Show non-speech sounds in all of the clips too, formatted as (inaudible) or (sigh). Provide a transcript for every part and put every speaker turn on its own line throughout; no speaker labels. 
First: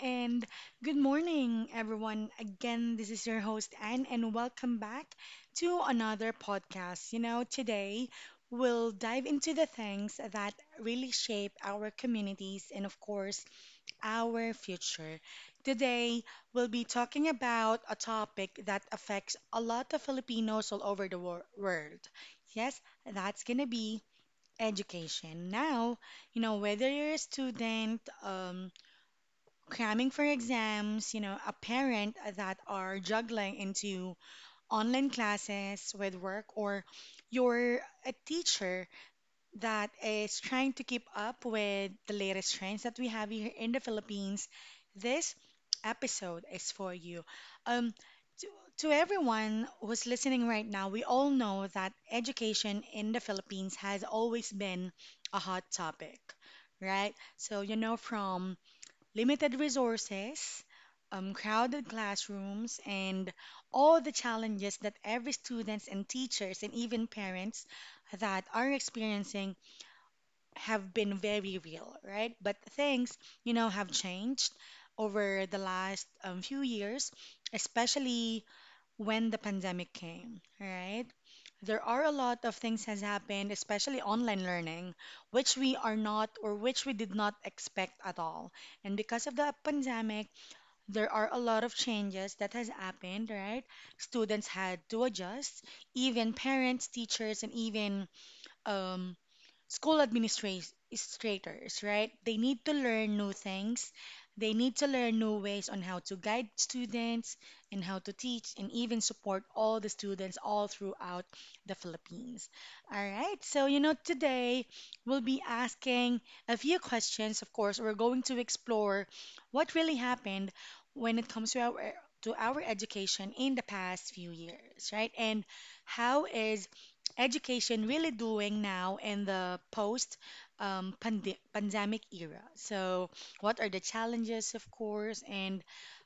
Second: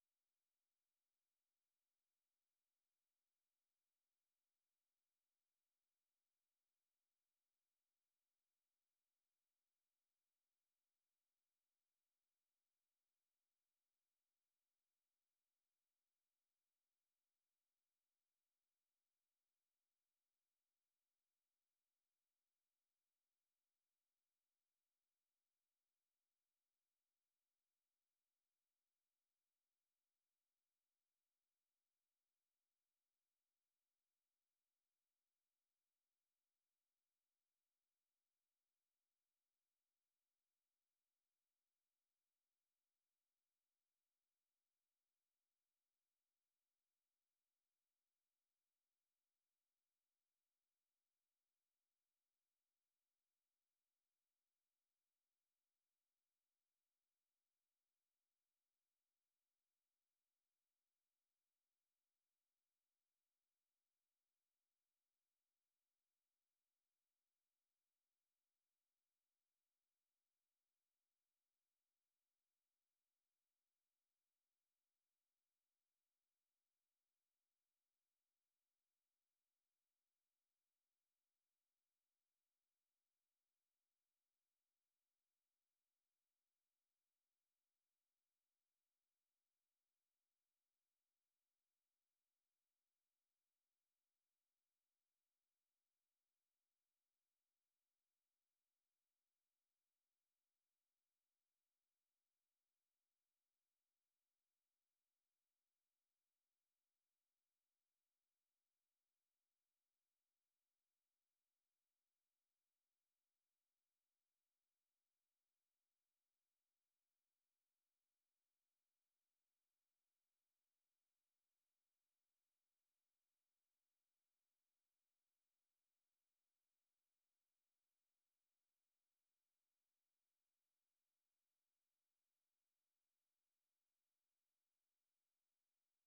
and good morning, everyone. Again, this is your host, Anne, and welcome back to another podcast. Today we'll dive into the things that really shape our communities and, of course, our future. Today, we'll be talking about a topic that affects a lot of Filipinos all over the world. Yes, that's gonna be education. Now, whether you're a student, cramming for exams, a parent that are juggling into online classes with work, or you're a teacher that is trying to keep up with the latest trends that we have here in the Philippines, this episode is for you. Um, to, to everyone who's listening right now, we all know that education in the Philippines has always been a hot topic, right? So, from limited resources, crowded classrooms, and all the challenges that every students and teachers and even parents that are experiencing have been very real, right? But things, have changed over the last few years, especially when the pandemic came, right? There are a lot of things has happened, especially online learning, which we are not or which we did not expect at all. And because of the pandemic, there are a lot of changes that has happened, right? Students had to adjust, even parents, teachers, and even um, school administrators, right? They need to learn new things. They need to learn new ways on how to guide students and how to teach and even support all the students all throughout the Philippines. All right, so today we'll be asking a few questions. Of course, we're going to explore what really happened when it comes to our education in the past few years, right? And how is education really doing now in the post pandemic era? So, what are the challenges, of course? And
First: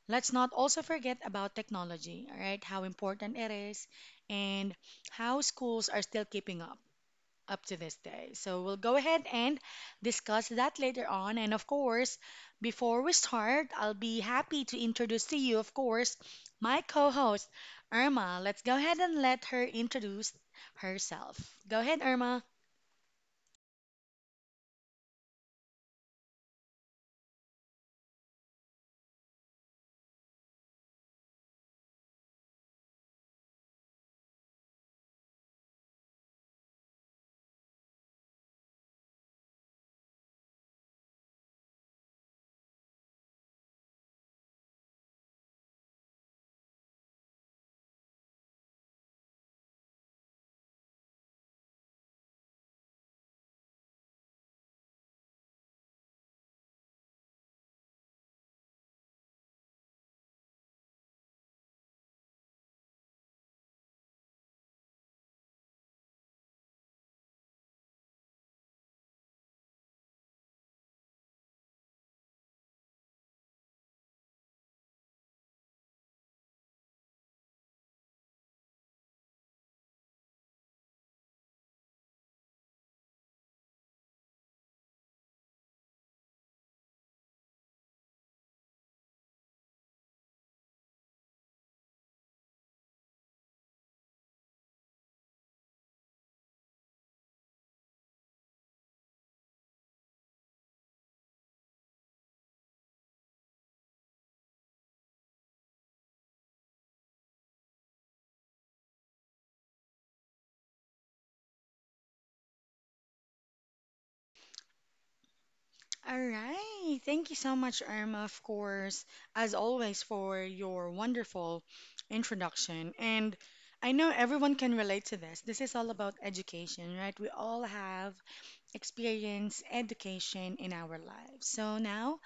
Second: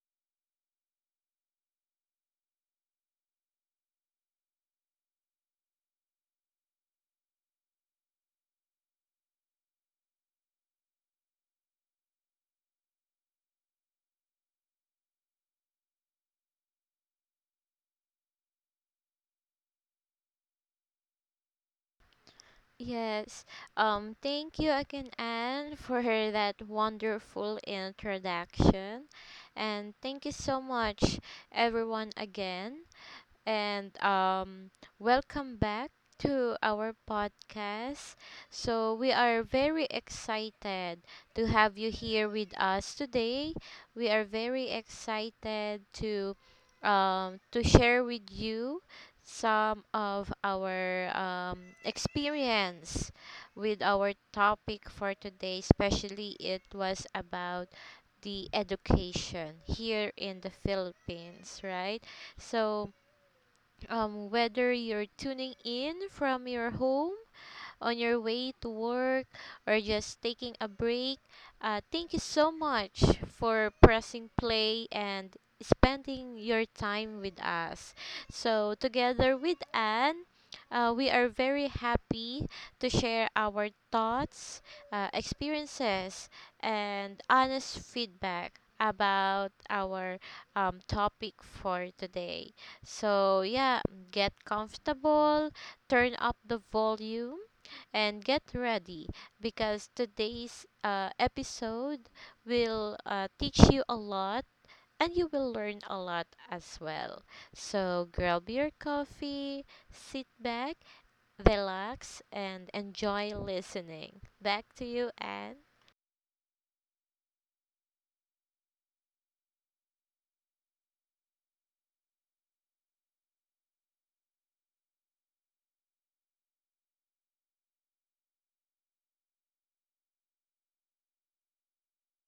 let's not also forget about technology, all right? How important it is and how schools are still keeping up to this day. So we'll go ahead and discuss that later on. And of course, before we start, I'll be happy to introduce to you, of course, my co host, Irma. Let's go ahead and let her introduce herself. Go ahead, Irma.
Yes. Thank you again, Anne, (laughs) for that wonderful introduction. And thank you so much, everyone, again and welcome back to our podcast. So, we are very excited to have you here with us today. We are very excited to share with you some of our experience with our topic for today, especially it was about the education here in the Philippines, right? So, whether you're tuning in from your home, on your way to work or just taking a break. Thank you so much for pressing play and spending your time with us. So, together with Anne, we are very happy to share our thoughts, experiences, and honest feedback about our topic for today. So, yeah, get comfortable, turn up the volume, and get ready because today's episode will teach you a lot and you will learn a lot as well. So grab your coffee, sit back, relax, and enjoy listening. Back to you, Anne.
All right. Thank you so much, Irma, of course, as always, for your wonderful introduction. And I know everyone can relate to this. This is all about education, right? We all have experience, education in our lives. So now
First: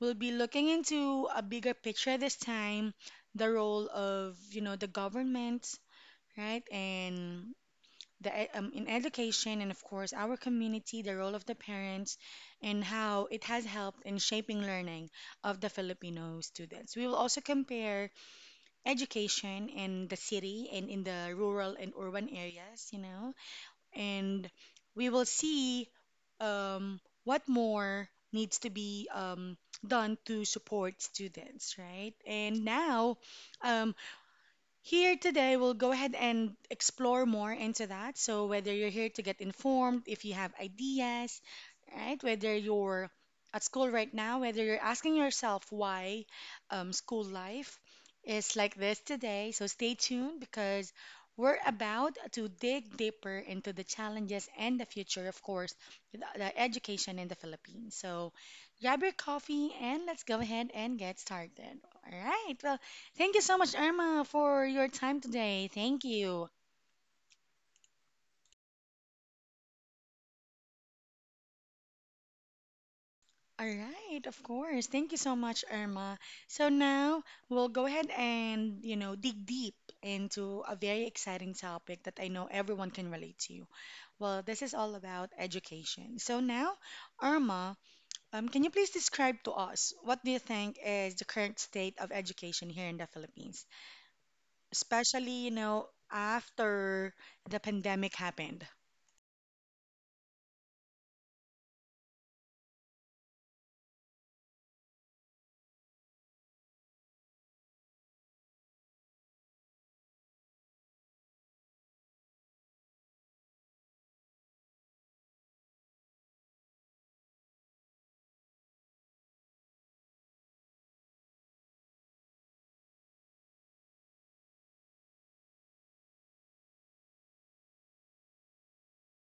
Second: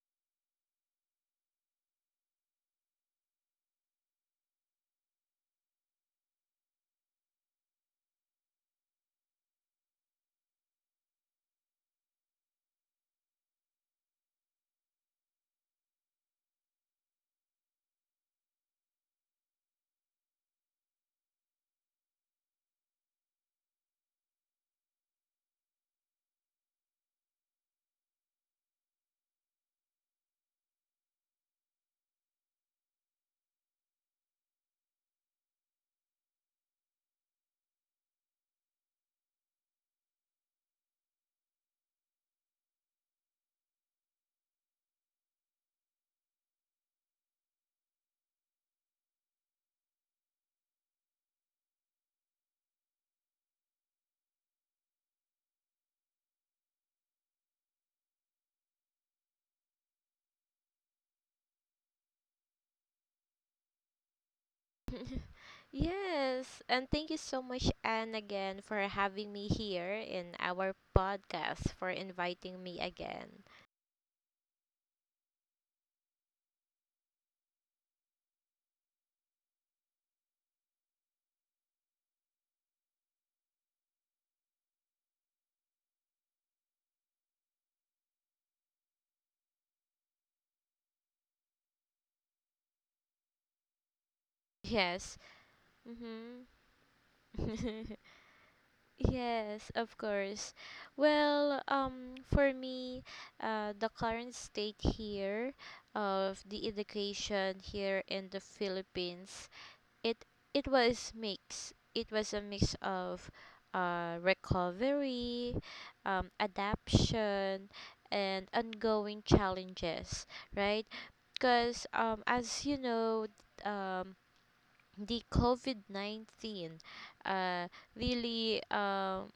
we'll be looking into a bigger picture this time, the role of, the government, right? And in education and of course our community, the role of the parents and how it has helped in shaping learning of the Filipino students. We will also compare education in the city and in the rural and urban areas, and we will see what more needs to be done to support students, right? And now, um, here today, we'll go ahead and explore more into that. So, whether you're here to get informed, if you have ideas, right? Whether you're at school right now, whether you're asking yourself why school life is like this today. So, stay tuned because we're about to dig deeper into the challenges and the future, of course, with the education in the Philippines. So, grab your coffee and let's go ahead and get started. All right. Well, thank you so much, Irma, for your time
(laughs)
today. Thank you.
Yes, and thank you so much, Anne, again for having me here in our podcast, for inviting me again.
All right, of course. Thank you so much, Irma. So now we'll go ahead and, dig deep into a very exciting topic that I know everyone can relate to. Well, this is all about education. So now, Irma, can you please describe to us what do you think is the current state of education here in the Philippines,
Yes.
especially,
Mm-hmm.
after the
(laughs)
pandemic happened?
Yes, of course. Well, for me, the current state here of the education here in the Philippines, it it was mix. It was a mix of recovery, adaption, and ongoing challenges, right? Because as you know, um, the COVID COVID-19 uh, really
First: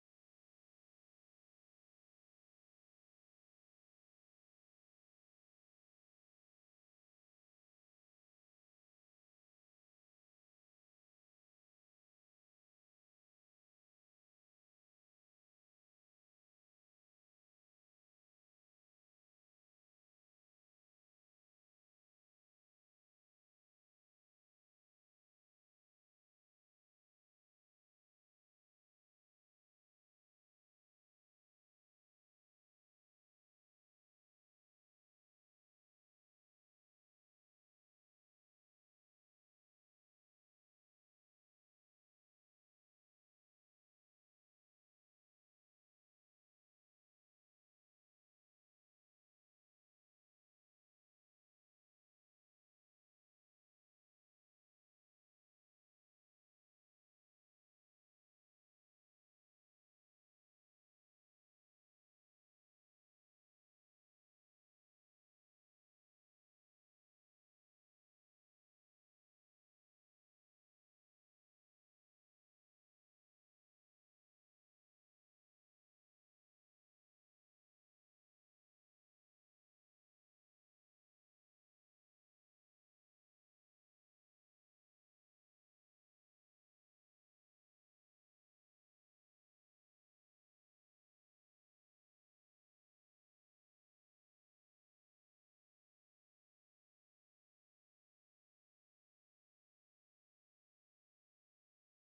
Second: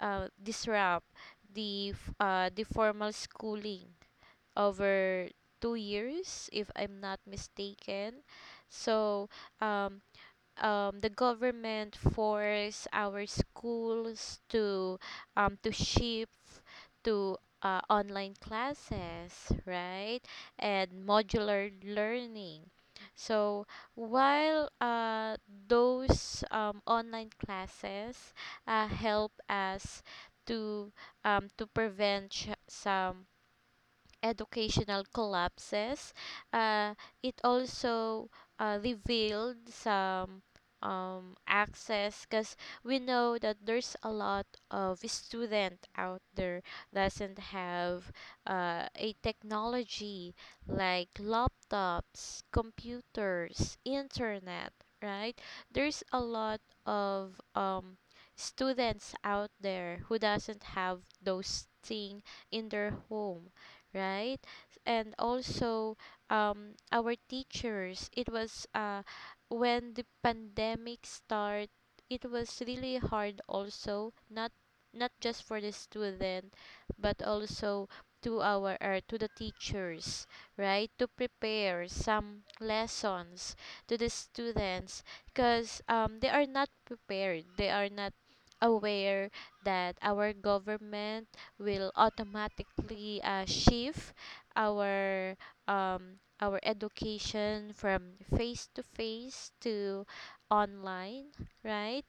disrupt the formal schooling over 2 years, if I'm not mistaken. So, um, the government force our schools to shift to online classes, right? And modular learning. So while those online classes help us to to prevent some educational collapses, uh, it also revealed some access because we know that there's a lot of student out there doesn't have a technology like laptops, computers, internet, right? There's a lot of students out there who doesn't have those things in their home, right? And also our teachers, it was when the pandemic start, it was really hard also, not just for the student, but also to our to the teachers, right? To prepare some lessons to the students because they are not prepared. They are not aware that our government will automatically shift our our education from face to face to online, right?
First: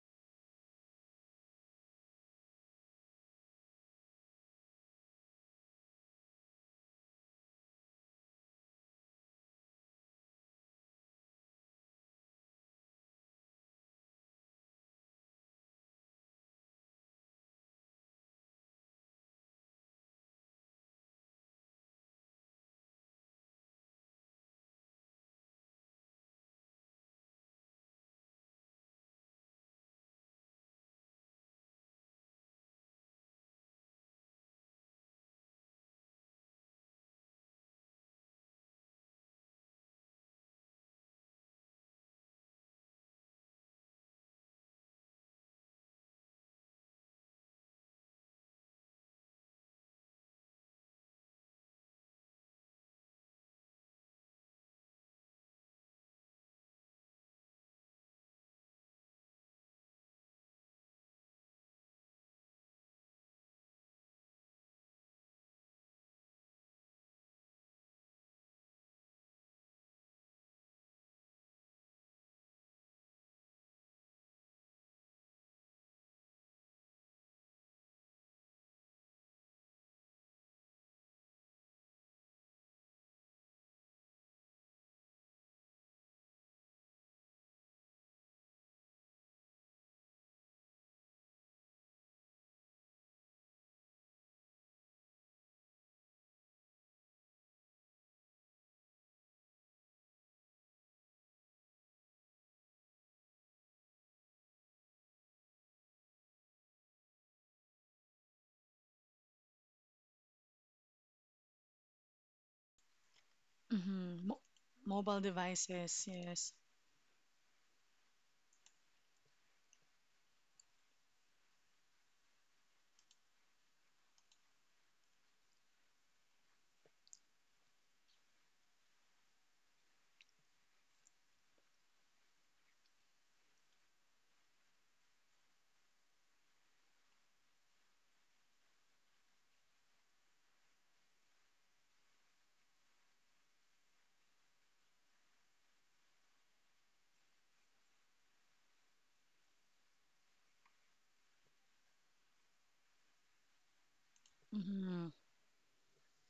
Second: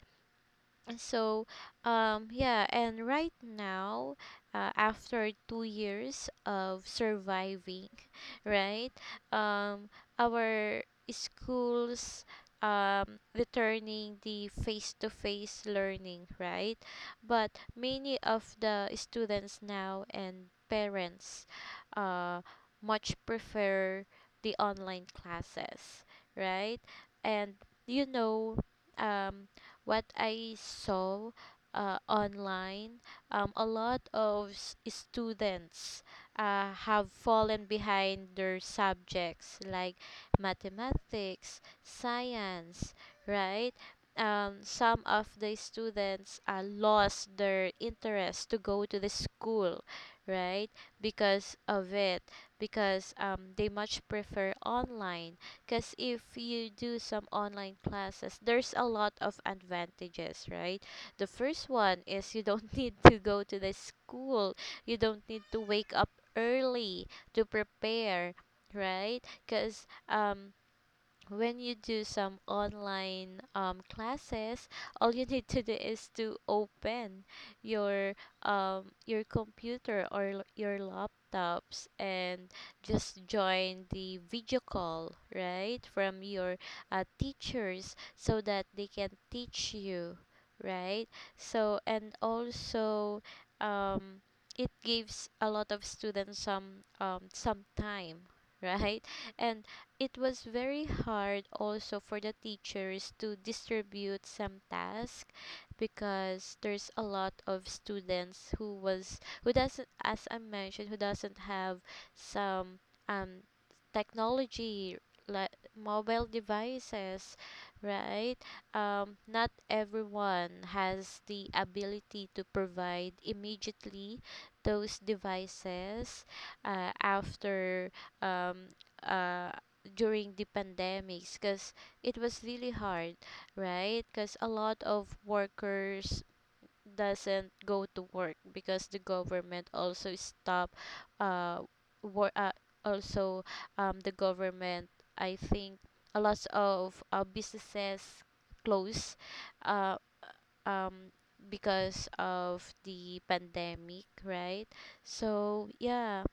So, yeah, and right now, after 2 years of surviving, (laughs) right, um, our schools returning the face-to-face learning, right? But many of the students now and parents uh, much prefer the online classes, right? And you know, um, what I saw online, a lot of students have fallen behind their subjects like mathematics, science, right? Some of the students lost their interest to go to the school, right? Because of it, because they much prefer online. Because if you do some online classes, there's a lot of advantages, right? The first one is you don't (laughs) need to go to the school, you don't need to wake up early to prepare, right? Because when you do some online classes, all you need to do is to open your your computer or your laptops and just join the video call, right, from your teachers so that they can teach you, right? So and also. Um, it gives a lot of students some time (laughs) right, and it was very hard also for the teachers to distribute some tasks because there's a lot of students who doesn't, as I mentioned, who doesn't have some um
Mm-hmm. Mo
technology
Mobile
like
devices,
mobile
yes.
devices, right? Not everyone has the ability to provide immediately those devices after um uh during the pandemics because it was really hard, right? Because a lot of workers doesn't go to work because the government also stop uh, wor- also the government I think A lot of businesses close uh, um because of the pandemic, right?
Mm-hmm.
So yeah,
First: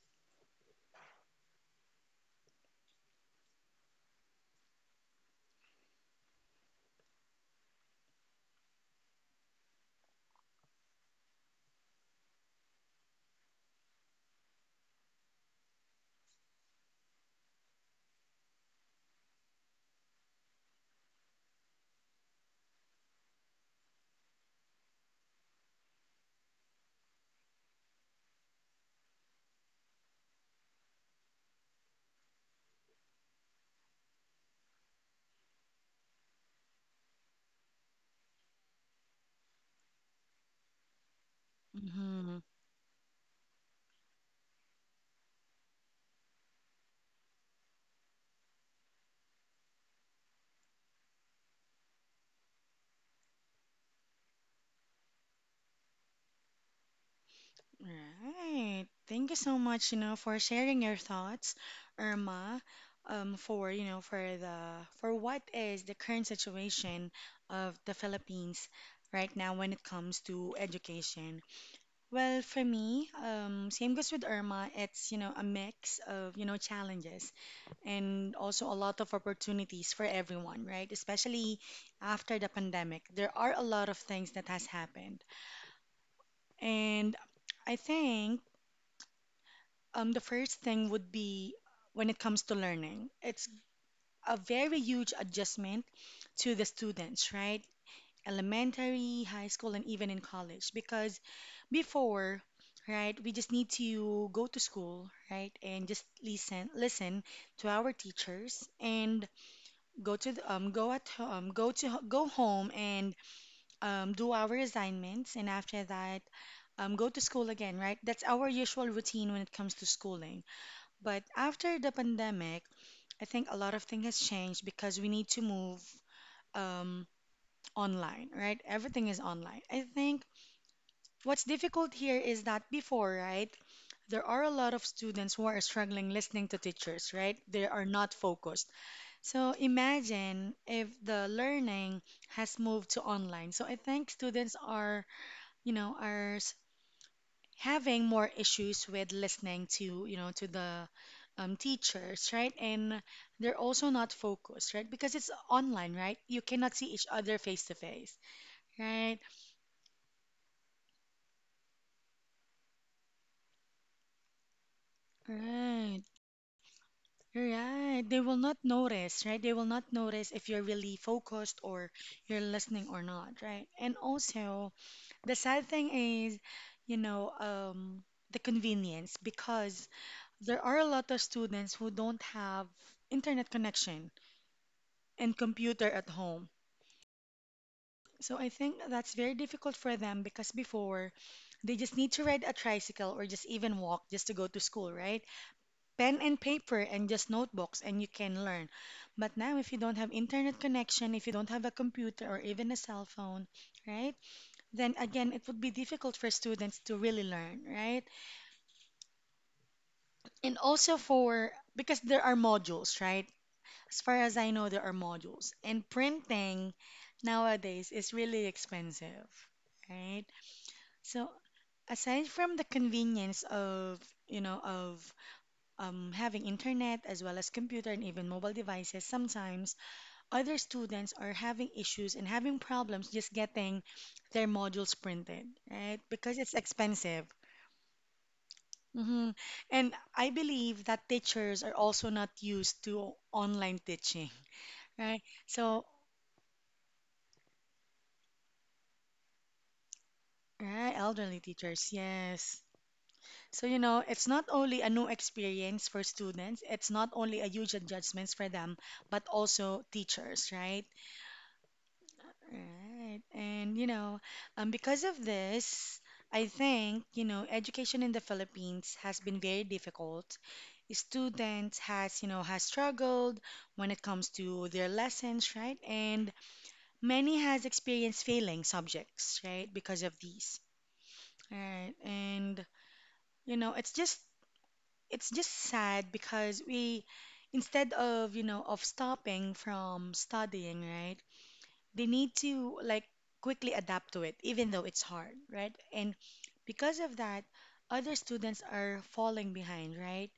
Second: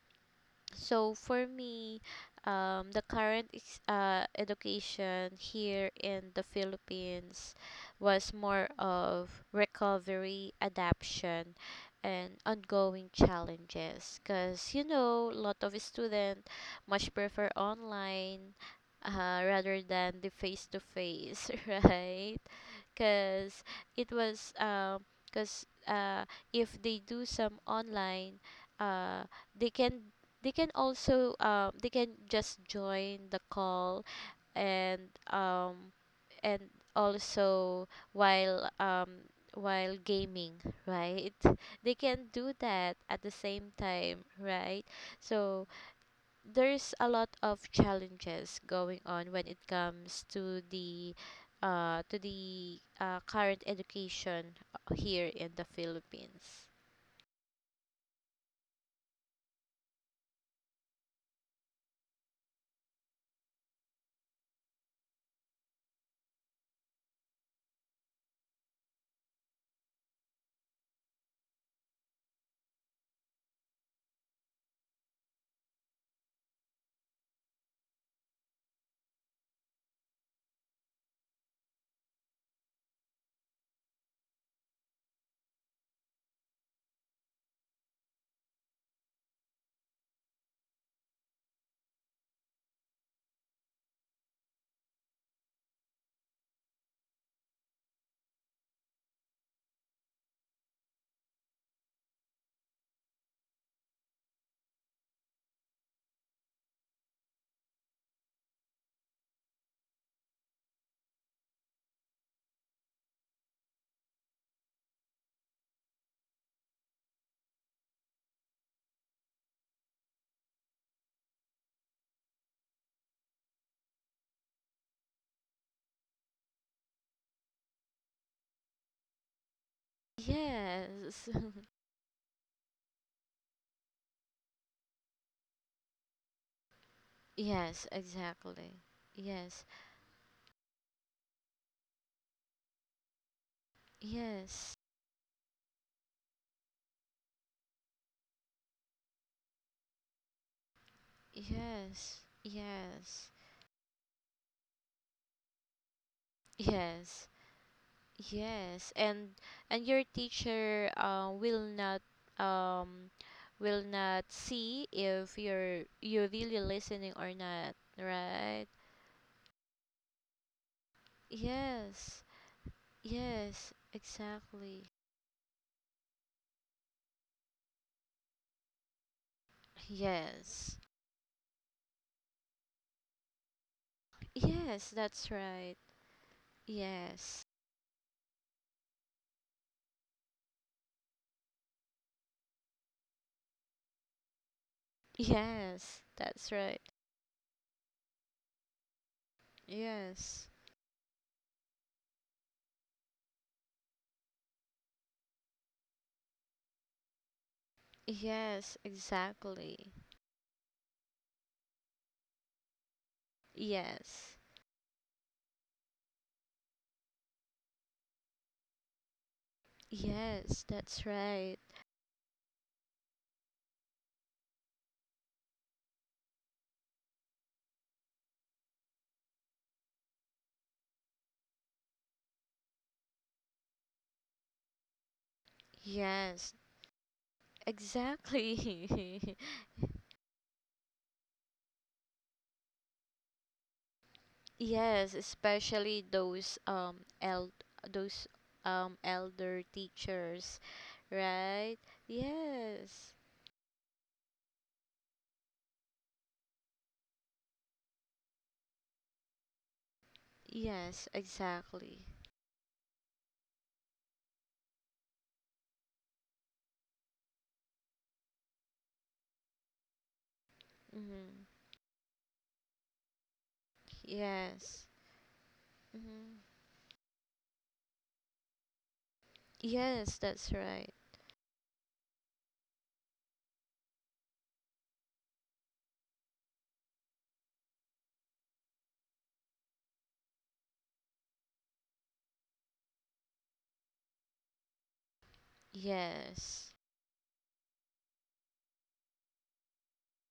so for me, the current education here in the Philippines was more of recovery, adaption, and ongoing challenges. Because you know, a lot of students much prefer online rather than the face to face, (laughs) right? Because it was because if they do some online, uh, they can they can also they can just join the call and um and also while um while gaming, right, (laughs) they can
Mm-hmm.
do that at the same time, right? So there's a lot of challenges going on when it comes to the current education here in the Philippines,
Right. Thank you so much, for sharing your thoughts, Irma, for, for the for what is the current situation of the Philippines right now when it comes to education. Well, for me, same goes with Irma. It's, a mix of, challenges and also a lot of opportunities for everyone, right? Especially after the pandemic, there are a lot of things that has happened. And I think the first thing would be when it comes to learning, it's a very huge adjustment to the students, right? Elementary, high school, and even in college, because before, right, we just need to go to school, right, and just listen, listen to our teachers and go home and do our assignments, and after that, go to school again, right? That's our usual routine when it comes to schooling. But after the pandemic, I think a lot of things has changed because we need to move um, online, right? Everything is online. I think
yes.
what's
(laughs)
difficult here is that before, right? There are a lot of students who are struggling listening to teachers, right? They are
Yes,
not focused.
exactly.
So
Yes,
imagine if the learning has moved to online. So I think students
yes,
are, you know, are s- having more issues with listening to, to the
yes,
teachers, right? And
yes,
they're also not focused, right? Because it's online, right? You cannot see each
yes,
other face to face,
yes.
right?
And your teacher um will not see if
Right.
you're really listening or not,
Right. They will not
right?
notice, right? They will not notice if you're really focused or
Yes,
you're listening or not, right?
yes,
And also,
exactly.
the sad thing is, you know, um, the convenience because there are
Yes,
a lot of students who don't have internet connection
yes, that's
and
right.
computer at home.
Yes,
So I think that's very difficult for them because before they just need to ride a tricycle or just even walk just to go to school, right?
yes,
Pen and
that's
paper
right.
and just notebooks and you can learn. But now if you don't have
Yes.
internet connection, if you don't have a computer or even a cell phone, right? Then again, it would be difficult for students to really learn, right?
Yes, exactly.
And also for, because there are modules, right? As far as
Yes.
I know, there are modules. And printing nowadays is really expensive, right?
Yes, that's
So
right.
aside from the convenience of, of having internet as well as computer and even mobile devices, sometimes other students are having issues and having problems just getting their modules printed, right? Because it's
Yes,
expensive.
exactly.
Hmm.
(laughs)
And I believe that teachers are also not used to online teaching,
Yes,
right? So,
especially those elder teachers,
right, elderly
right?
teachers, yes.
Yes.
So, it's not only a new experience for students, it's not only a huge adjustments for them, but also teachers, right?
Yes, exactly.
Right. And, because of this, I think, education in the Philippines has been very difficult.
Mm-hmm.
Students has, has struggled when it comes to their
Yes.
lessons, right? And
Mm-hmm.
many has experienced failing subjects, right, because of
Yes, that's
these.
right.
Right. And, you know, it's just it's just sad because we instead of, of stopping from studying, right? They need to like quickly adapt to it, even though it's hard, right? And
Yes.
because of that, other students are falling behind, right?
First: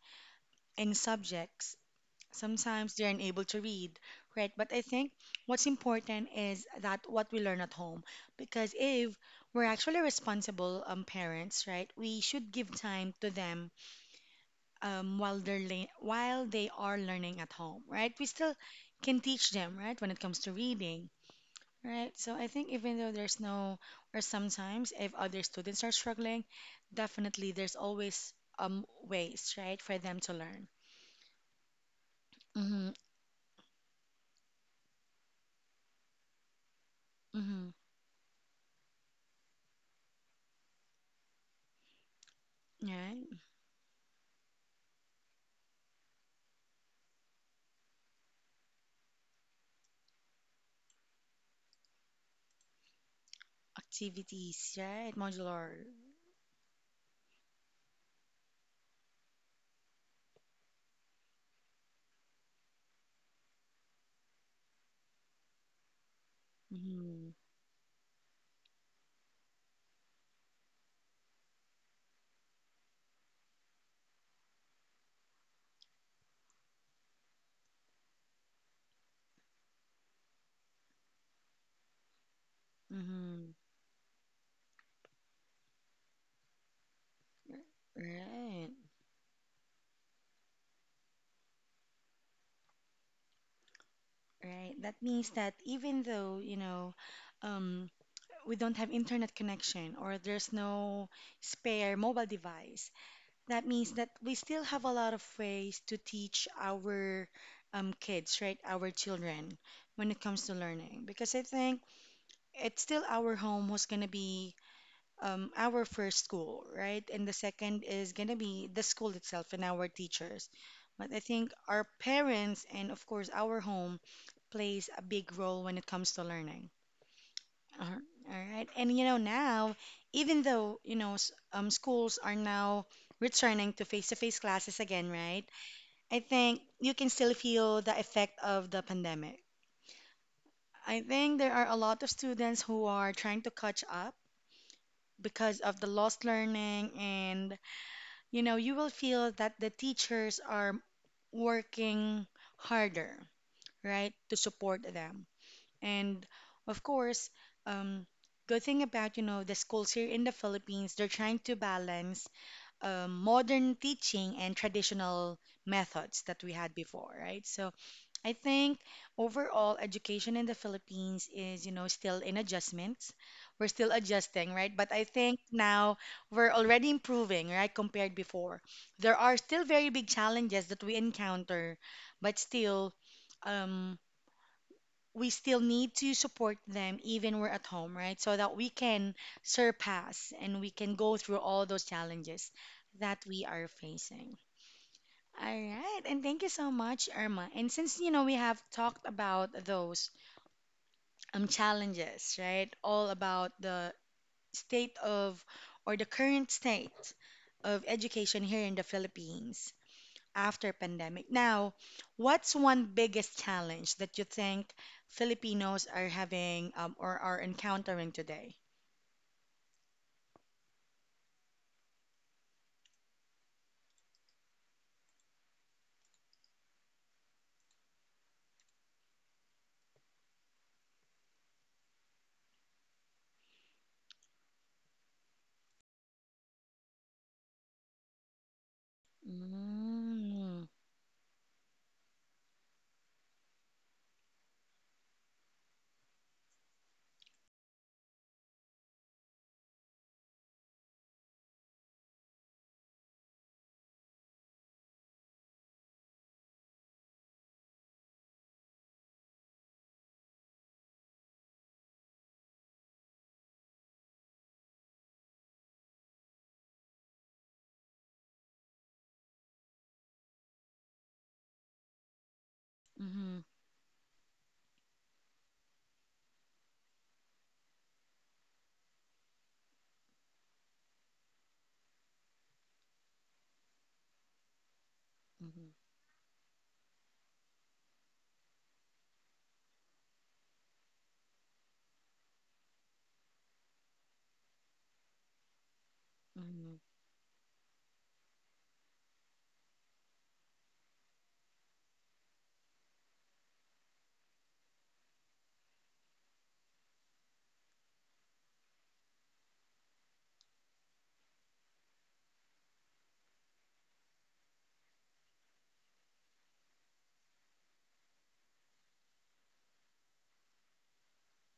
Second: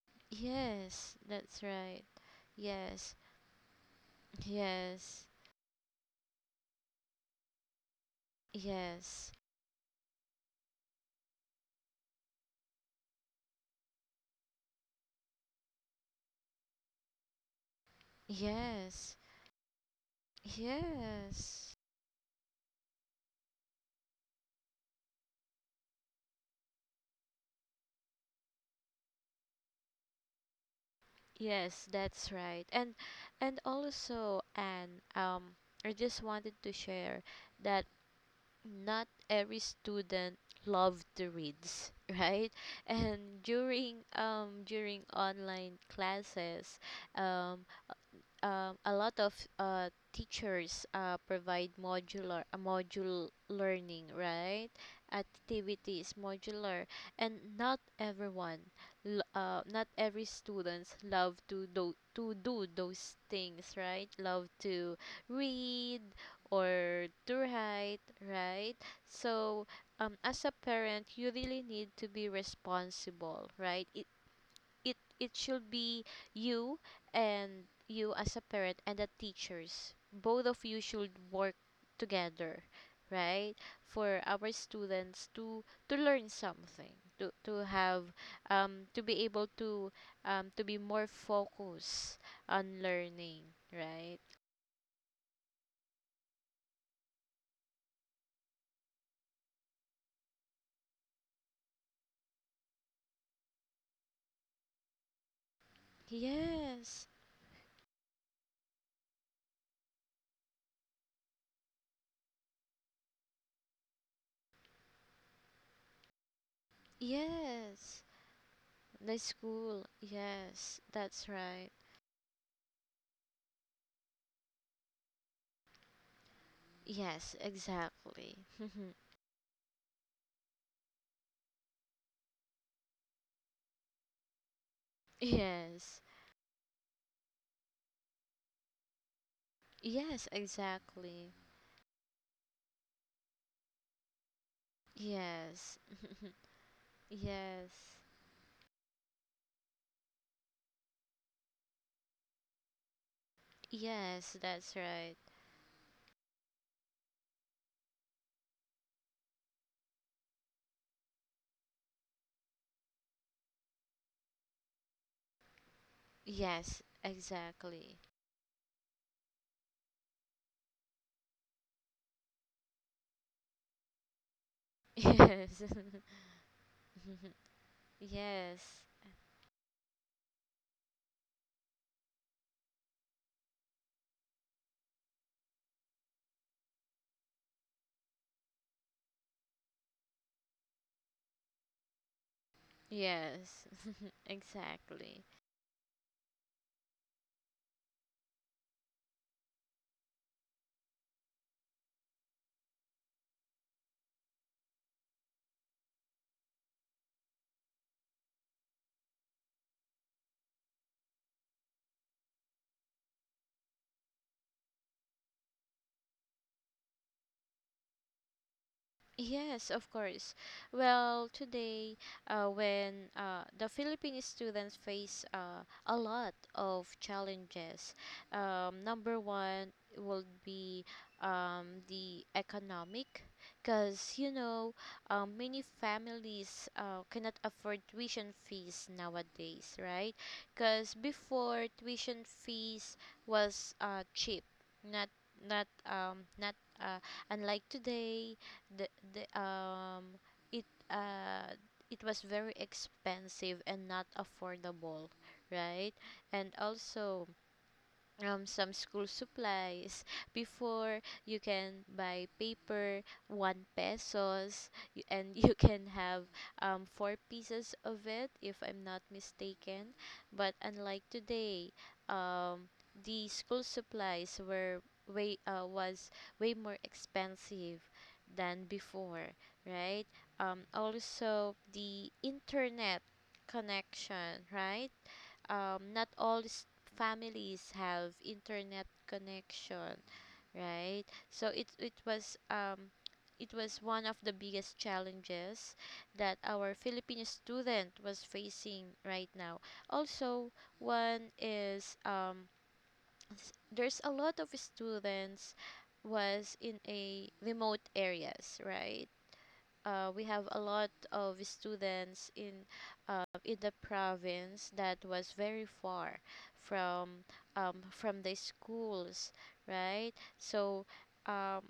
In
Yes, that's
subjects,
right.
sometimes they're
Yes.
unable to read, right? But I think
Yes.
what's important is that what we learn at home, because if
Yes.
we're actually responsible parents, right, we should give time to them while they are learning at home, right? We still
Yes.
can teach them, right, when it comes to reading.
Yes.
Right. So I think even though there's no, or sometimes if other students are struggling, definitely there's always ways, right, for them to learn.
Yes, that's right.
Mm-hmm.
And also and I just wanted to share
Mm-hmm.
that not every student loved to reads, (laughs) right?
Right.
And during online classes, um a lot of teachers provide modular a module learning, right,
Activities, right? Modular.
activities, modular, and not everyone, not every students love to do those things, right, love to read or
Mm-hmm.
to write, right? So as a parent you really need to be responsible, right I it it should be you, and you as a parent and the teachers, both of you should work together,
Mm-hmm.
right, for our students to learn something, to have
Right.
to be able to be more focused on learning, right?
Right. That means that even though, um, we don't have internet connection or there's no spare mobile device, that means that we still have a lot of ways to teach
Yes.
our kids, right? Our children when it comes to learning. Because I think it's still our home who's going to be our first school, right? And the second
yes
is going to be the school
the
itself and our
school
teachers.
yes,
But I
that's
think
right.
our parents and, of course, our home plays a big role when it comes to learning.
Yes,
Uh, All
exactly. (laughs)
right. And now, even though, schools are now returning to face-to-face classes again, right?
Yes.
I think you can still feel the effect of the pandemic.
Yes,
I
exactly.
think there are a lot of students who are trying to catch up because of
Yes.
the lost
(laughs)
learning, and,
Yes.
you will feel that the teachers are working harder, right, to
Yes, that's
support
right.
them. And of course, um, good thing about you know the schools here in the Philippines, they're trying to balance modern teaching and traditional methods that we had
Yes,
before, right? So
exactly.
I think overall education in the Philippines is you know still in adjustments. We're still adjusting, right? But I
(laughs) Yes.
think now we're already improving, right?
(laughs)
Compared before,
Yes.
there are still very big challenges that we encounter, but still. Um, we still need to support them even we're at home, right? So that we can surpass and we can go through all those challenges that we are
Yes. (laughs)
facing.
Exactly.
All right, and thank you so much, Irma. And since you know we have talked about those challenges, right? All about the state of or the current state of education here in the Philippines after pandemic. Now, what's one biggest challenge that you think Filipinos are having or are encountering today?
Yes, of course. Well, today, when the Philippine students face a lot of challenges. Number one would be the economic, because you know, many families cannot afford tuition fees nowadays, right?
Mm-hmm.
Because before tuition fees was cheap, not not unlike today the the it it was very expensive and not affordable, right? And also, some school supplies. Before you can buy paper one pesos and (laughs) you can have four pieces of it, if I'm not mistaken. But unlike today, um, the
Mm-hmm.
school supplies were way uh, was way more expensive than before, right? Also the internet connection, right? Not all families have internet connection, right? So it was one of the biggest challenges that our
Mm-hmm.
Filipino student was facing right now. Also, one is there's a lot of students was in a remote areas, right? We have a lot of students in the province that was very far from from the schools, right? So um,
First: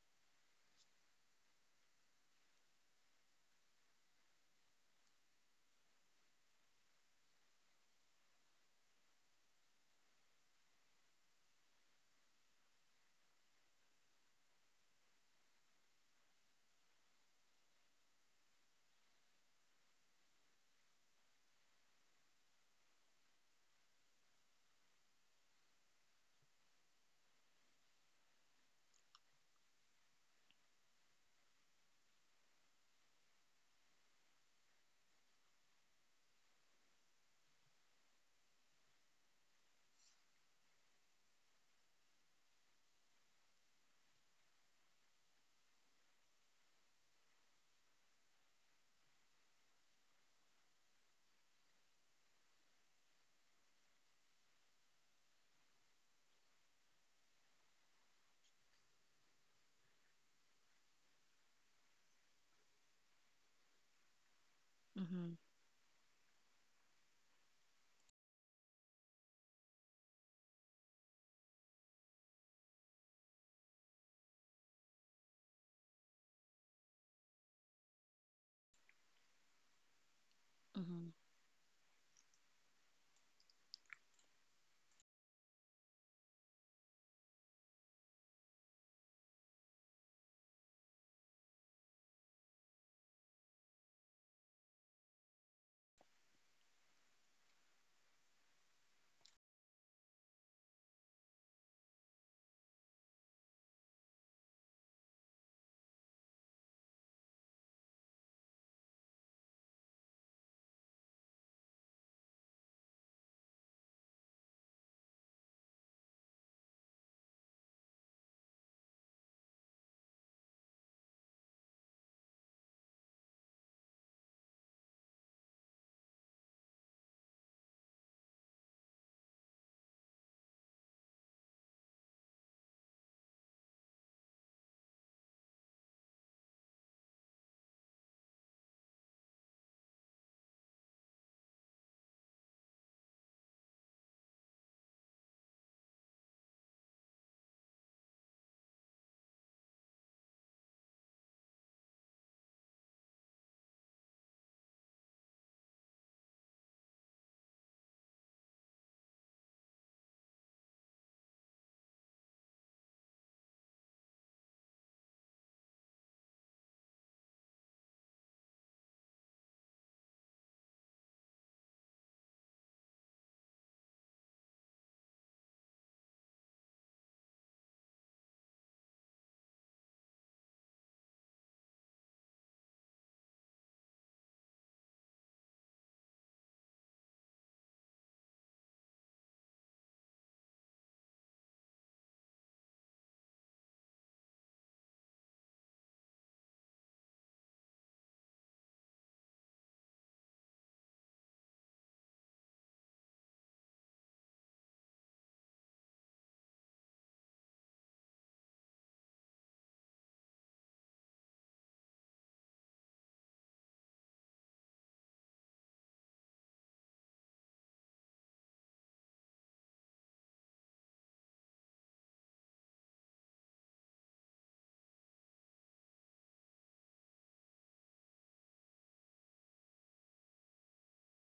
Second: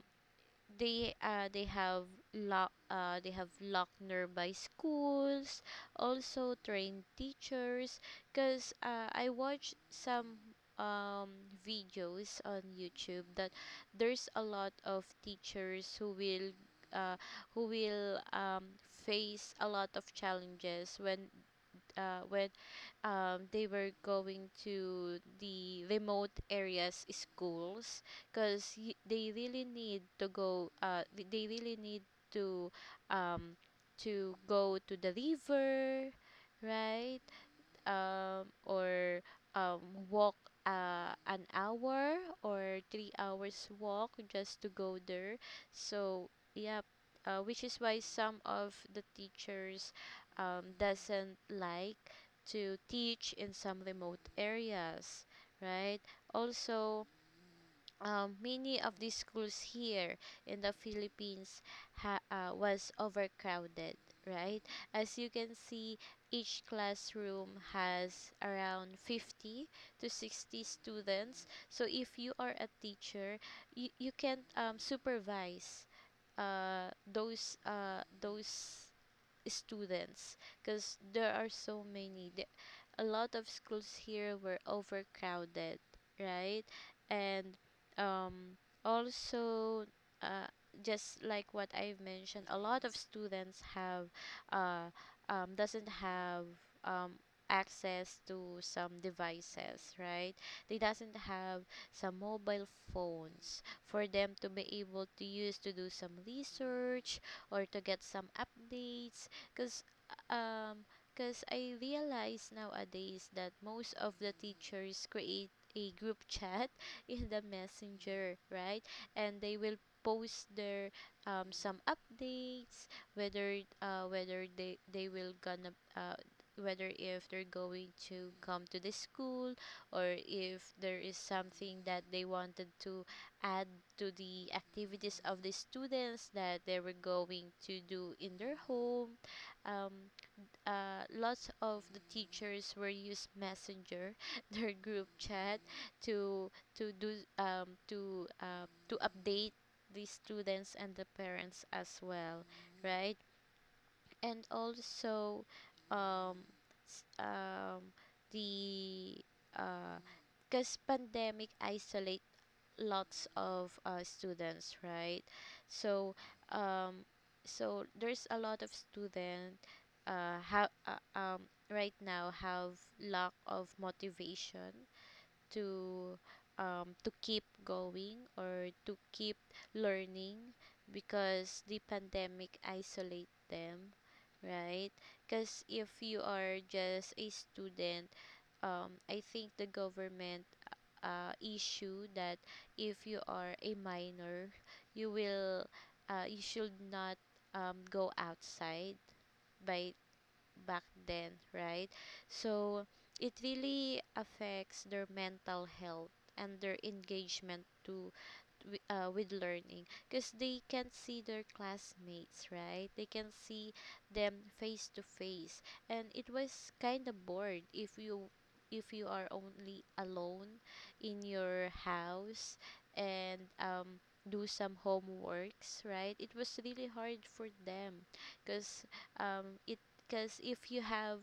they uh, they have they have locked nearby schools, also trained teachers, because I watched some um, videos on youtube that there's a lot of teachers who will uh, who will um, face a lot of challenges when they were going to the remote areas schools because they really need they really need to um, to go to the river, right, or um, walk an hour or 3 hours walk just to go there. So yeah, which is why some of the teachers doesn't like to teach in some remote areas, right? Also, many of the schools here in the Philippines was overcrowded, right? As you
Mm-hmm.
can see, each classroom has around 50 to 60 students. So if you are a teacher, you can supervise those students because
Mm-hmm.
there are so many. A lot of schools here were overcrowded, right? And um, also, uh, just like what I've mentioned, a lot of students have uh, doesn't have um, access to some devices, right? They doesn't have some mobile phones for them to be able to use to do some research or to get some updates because um, cause I realize nowadays that most of the teachers create a group chat (laughs) in the messenger, right? And they will post their some updates whether whether they will gonna whether if they're going to come to the school, or if there is something that they wanted to add to the activities of the students that they were going to do in their home. um, Lots of the teachers were use messenger (laughs) their group chat to do to update the students and the parents as well, right? And also, um, s- the because pandemic isolates lots of students, right? So, um, so there's a lot of student uh, ha- uh, um, right now have lack of motivation to to keep going or to keep learning because the pandemic isolate them, right? Because if you are just a student, I think the government issue that if you are a minor, you will you should not go outside by back then, right? So it really affects their mental health and their engagement to with learning, because they can see their classmates, right? They can see them face to face, and it was kind of bored if you, if you are only alone in your house and do some homeworks, right? It was really hard for them because it because if you have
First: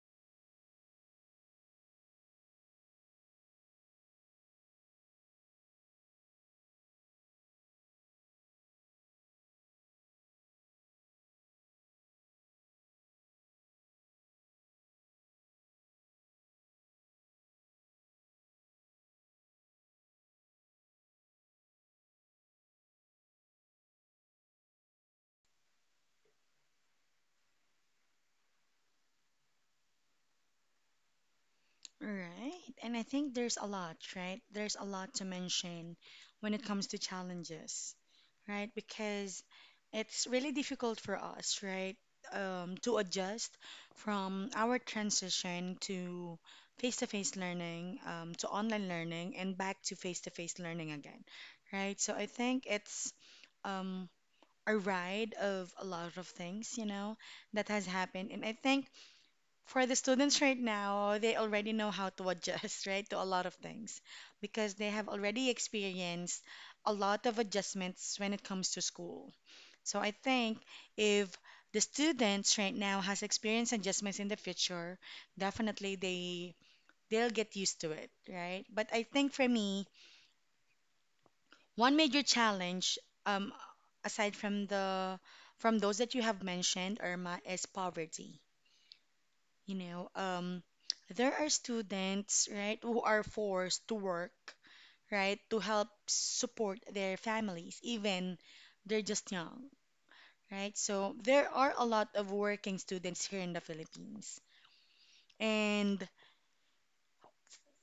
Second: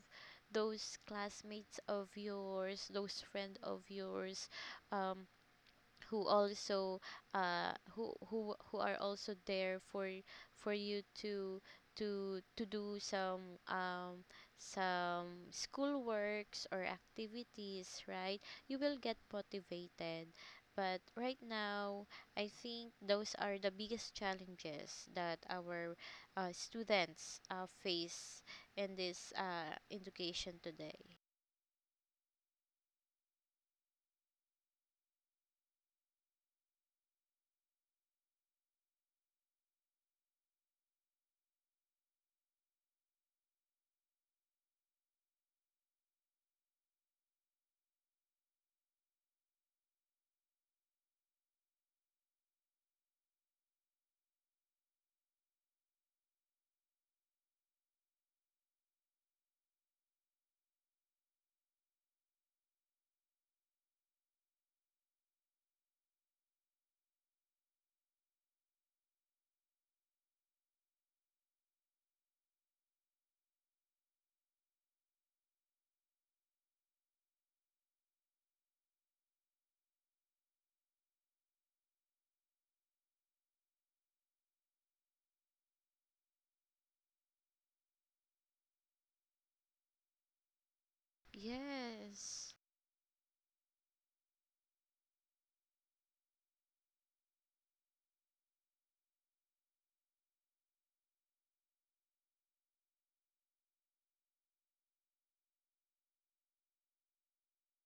those classmates of yours, those friend of yours, um who also who are also there for you to to do some school works or activities, right? You will get motivated. But right now, I think those are the biggest challenges that our students face in this education today.
Right. And I think there's a lot, right? There's a lot to mention when it comes to challenges, right? Because it's really difficult for us, right? To adjust from our transition to face-to-face learning, to online learning, and back to face-to-face learning again, right? So I think it's um, a ride of a lot of things, you know, that has happened. And I think for the students right now, they already know how to adjust, (laughs) right, to a lot of things because they have already experienced a lot of adjustments when it comes to school. So I think if the students right now has experienced adjustments in the future, definitely they'll get used to it, right? But I think for me, one major challenge, um, aside from the from those that you have mentioned, Irma, is poverty. You know, there are students,
Yes.
right, who are forced to work, right, to help support their families, even they're just young, right? So there are a lot of working students here in the Philippines. And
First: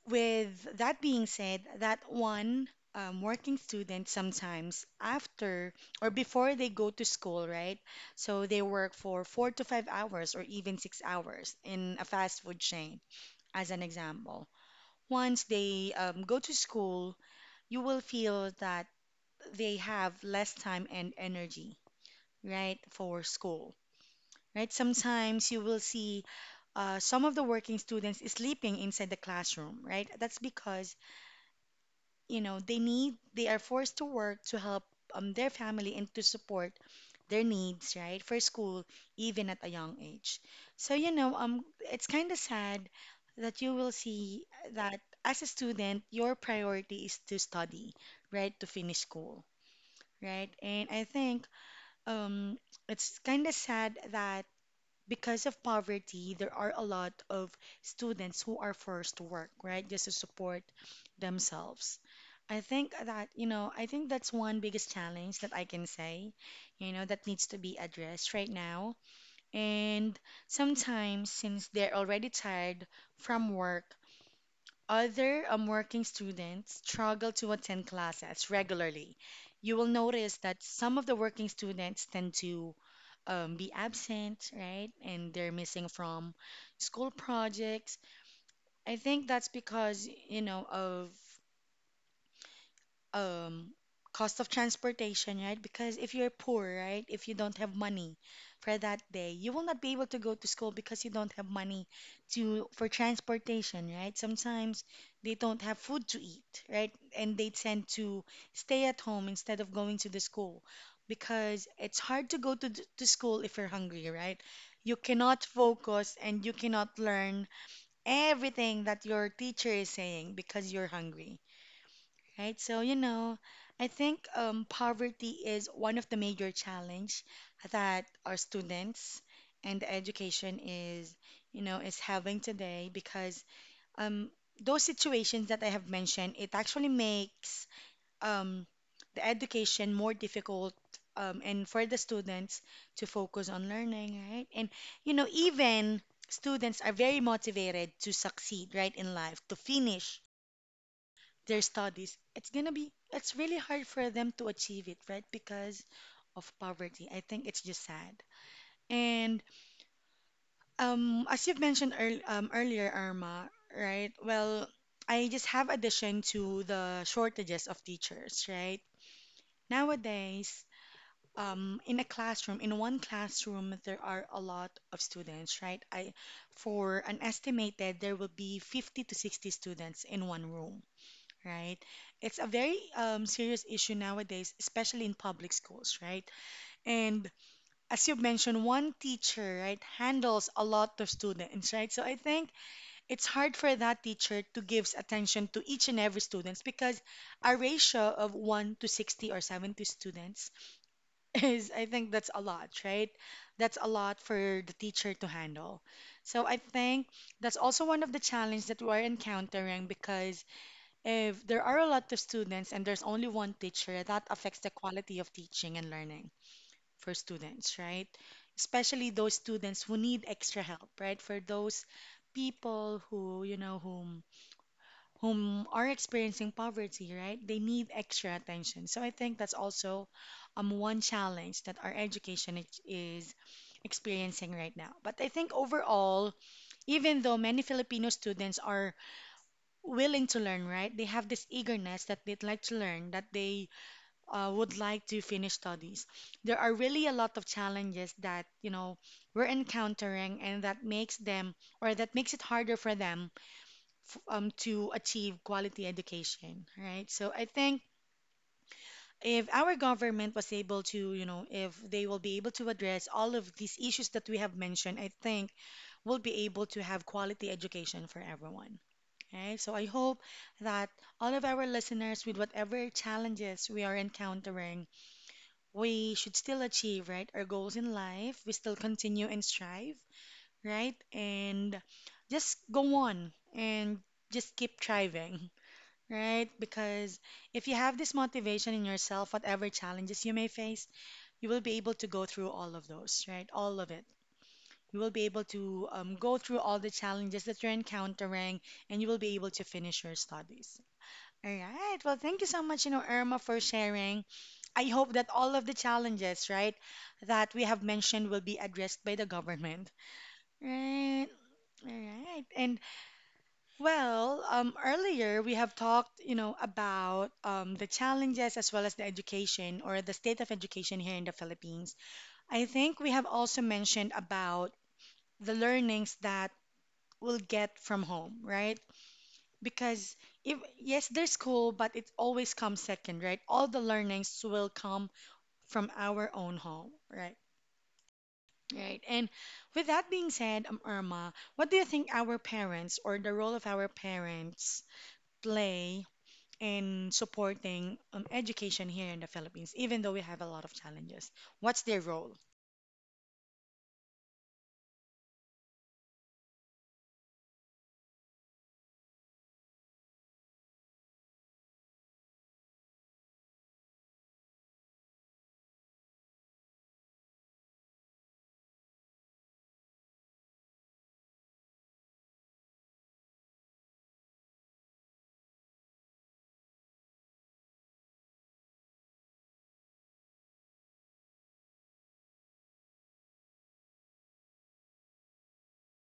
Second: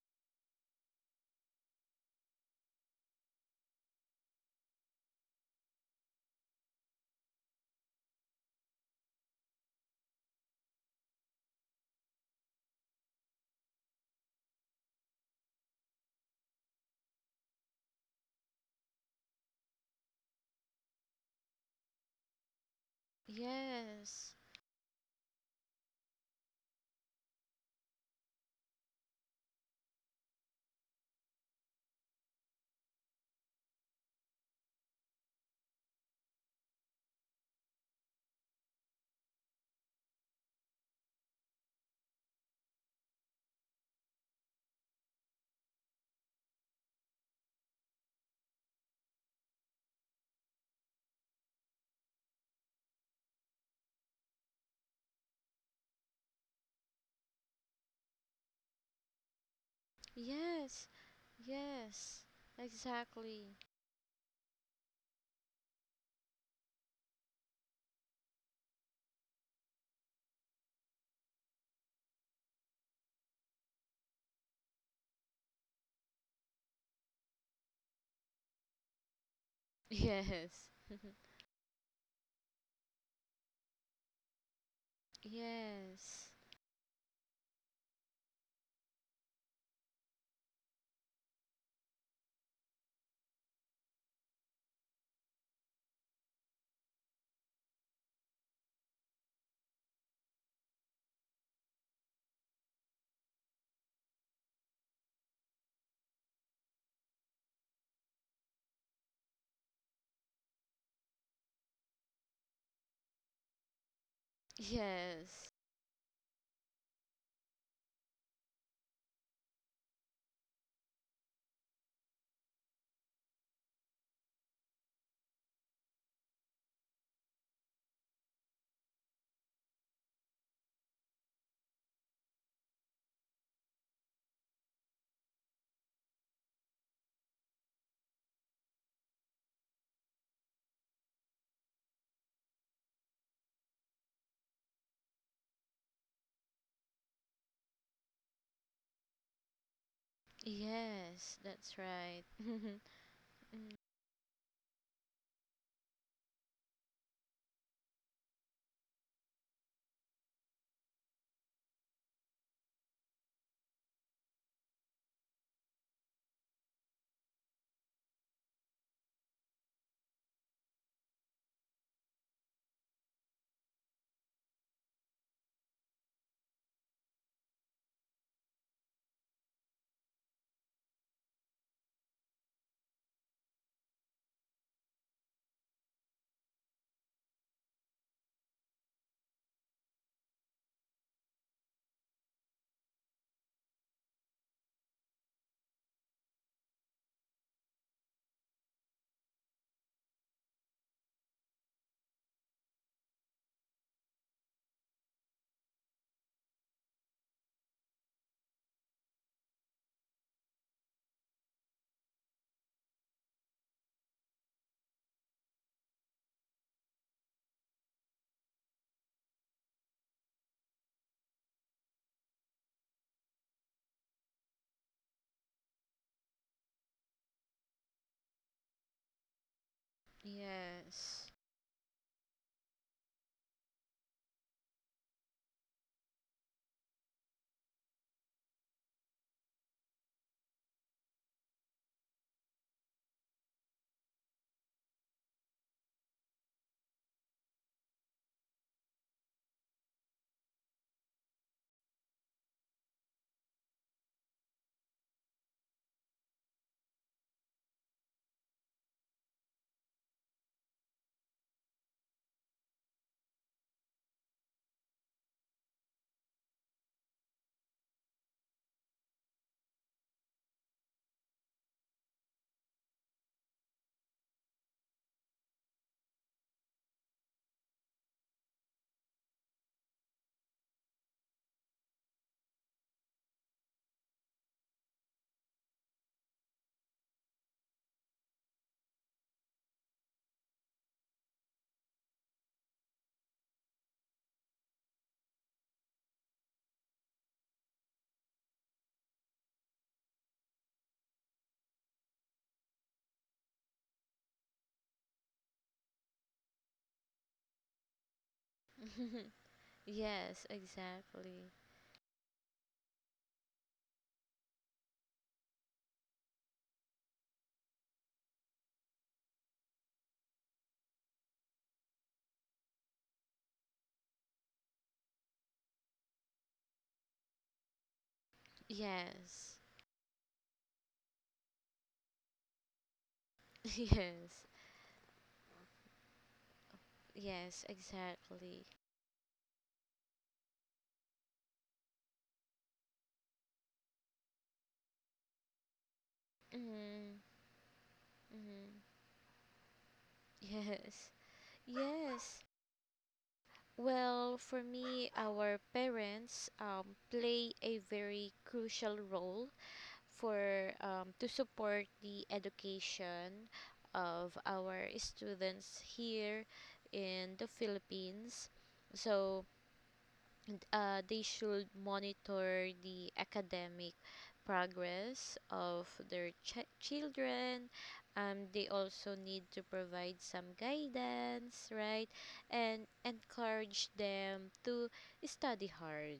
with that being said, that one working student sometimes after or before they go to school, right? So they work for 4 to 5 hours or even 6 hours in a fast food chain, as an example. Once they go to school, you will feel that they have less time and energy, right, for school,
Yes.
right? Sometimes you will see some of the working students sleeping inside the classroom, right? That's because you know they are forced to work to help their family and to support their needs right for school even at a young age. So you know, it's kind of sad that you will see that as a student your priority is to study, right, to finish school, right. And I think um it's kind of sad that because of poverty, there are a lot of students who are forced to work, right, just to support
Yes,
themselves.
yes,
I think that, you
exactly.
know, I think that's one biggest challenge that I can say, you know, that needs to be addressed right now. And sometimes, since they're already tired from work, other working students struggle to attend classes regularly. You will notice that
Yes.
some of the
(laughs)
working students tend to be absent, right? And they're missing
yes,
from school projects. I think that's because, you know, of um cost of transportation, right? Because if you're poor, right, if you don't have money for that day, you will not be able to go to school because you don't have money to for transportation, right? Sometimes they don't have food to eat, right? And they tend to stay at home instead of going to the school because it's hard to go to to school if you're hungry, right? You cannot
yes,
focus and you cannot learn everything that your teacher is saying because you're hungry. Right, so you know, I think poverty is one of the major challenge that our students and education is, you know, is having today because um, those situations that I have mentioned, it actually makes um, the education more difficult and for the students to focus on learning, right? And you know, even students are very motivated to succeed, right, in life, to finish
yes,
their
that's
studies,
right.
it's
(laughs)
gonna be it's really
Mm,
hard for them to achieve it, right? Because of poverty. I think it's just sad. And as you've mentioned earl earlier, Irma, right? Well, I just have addition to the shortages of teachers, right? Nowadays, in a classroom, in one classroom, there are a lot of students, right? I, for an estimated, there will be 50 to 60 students in one room, right? It's a very serious issue nowadays, especially in public schools, right? And as you mentioned, one teacher, right, handles a lot of students, right? So I think it's hard for that teacher to give attention to each and every students because a ratio of 1 to 60 or 70 students (laughs) is, I think that's a lot, right? That's a lot for the teacher to handle. So I think that's also one of the challenges that we're encountering because if there are a lot of students and there's only one teacher, that affects the quality of teaching and learning for students, right? Especially those students who need extra help, right? For those people who, you know, whom are experiencing poverty, right? They need extra attention. So I think that's also one
yes.
challenge that our education is experiencing right now. But I think overall, even though many Filipino students are willing to learn, right? They have this eagerness that they'd like to learn, that they would like to finish studies. There are really a lot of challenges that, you know, we're encountering and that makes them or that makes it harder for them to achieve quality education, right? So I think if our government was able to, you know, if they will be able to address all of these issues that we have mentioned, I think we'll be able to have quality education for everyone. Okay, so I hope that all of our listeners, with whatever challenges we are encountering, we should still achieve, right, our goals in life. We still continue and strive, right? And just go on and just keep striving, right? Because if you have this motivation in yourself, whatever challenges you may face, you will be able to go through all of those, right? All of it. You will be able to go through all the challenges that you're encountering and you will be able to finish your studies. All right. Well, thank you so much, you know, Irma, for sharing. I hope that all of the challenges, right, that we have mentioned will be addressed by the
(laughs)
government.
Yes,
Right.
exactly.
All right. And well, earlier we have talked, you know, about the challenges as well as the education or the state of education here in the Philippines. I think we have also mentioned about the learnings that we'll get from home, right?
Yes.
Because if yes, there's school, but it always comes second, right? All the
(laughs)
learnings
Yes,
will come from our own home, right?
yes, exactly.
Right. And with that being said, Irma, what do you think our parents or the role of our parents play in
Mm.
supporting
Mm,
education here in the Philippines, even though we have a lot of
yes,
challenges? What's their role?
yes. Well, for me, our parents play a very crucial role for, to support the education of our students here in the Philippines. So, and they should monitor the academic progress of their children. They also need to provide some guidance, right? And encourage them to study hard,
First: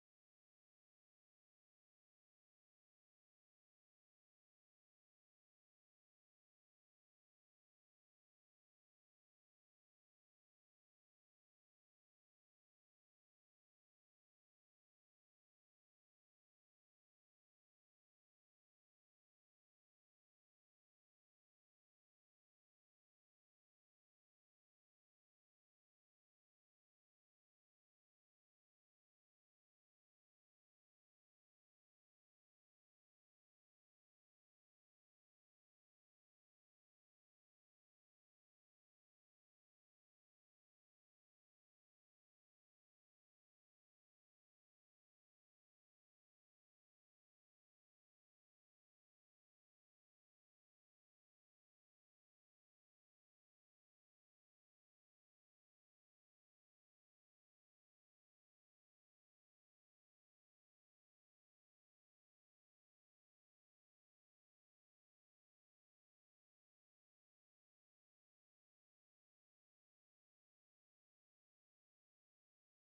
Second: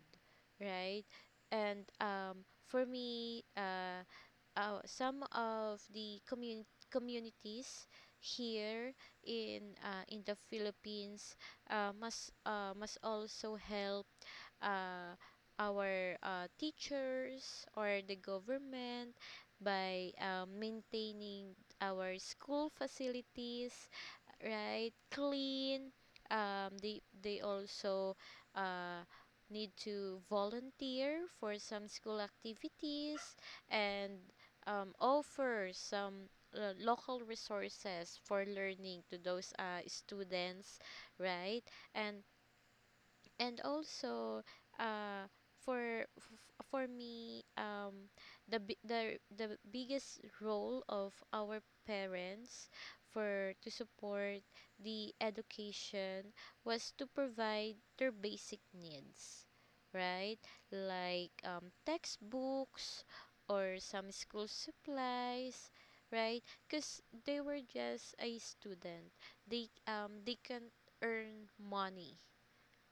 right? And for me, some of the communities here in, in the Philippines must also help uh, our teachers or the government by maintaining our school facilities, right, clean. They also uh need to volunteer for some school activities, and offer some local resources for learning to those students, right? and and also, uh for f- for me the bi- the biggest role of our parents for to support the education was to provide their basic needs, right? Like textbooks or some school supplies, right? Because they were just a student, they can earn money,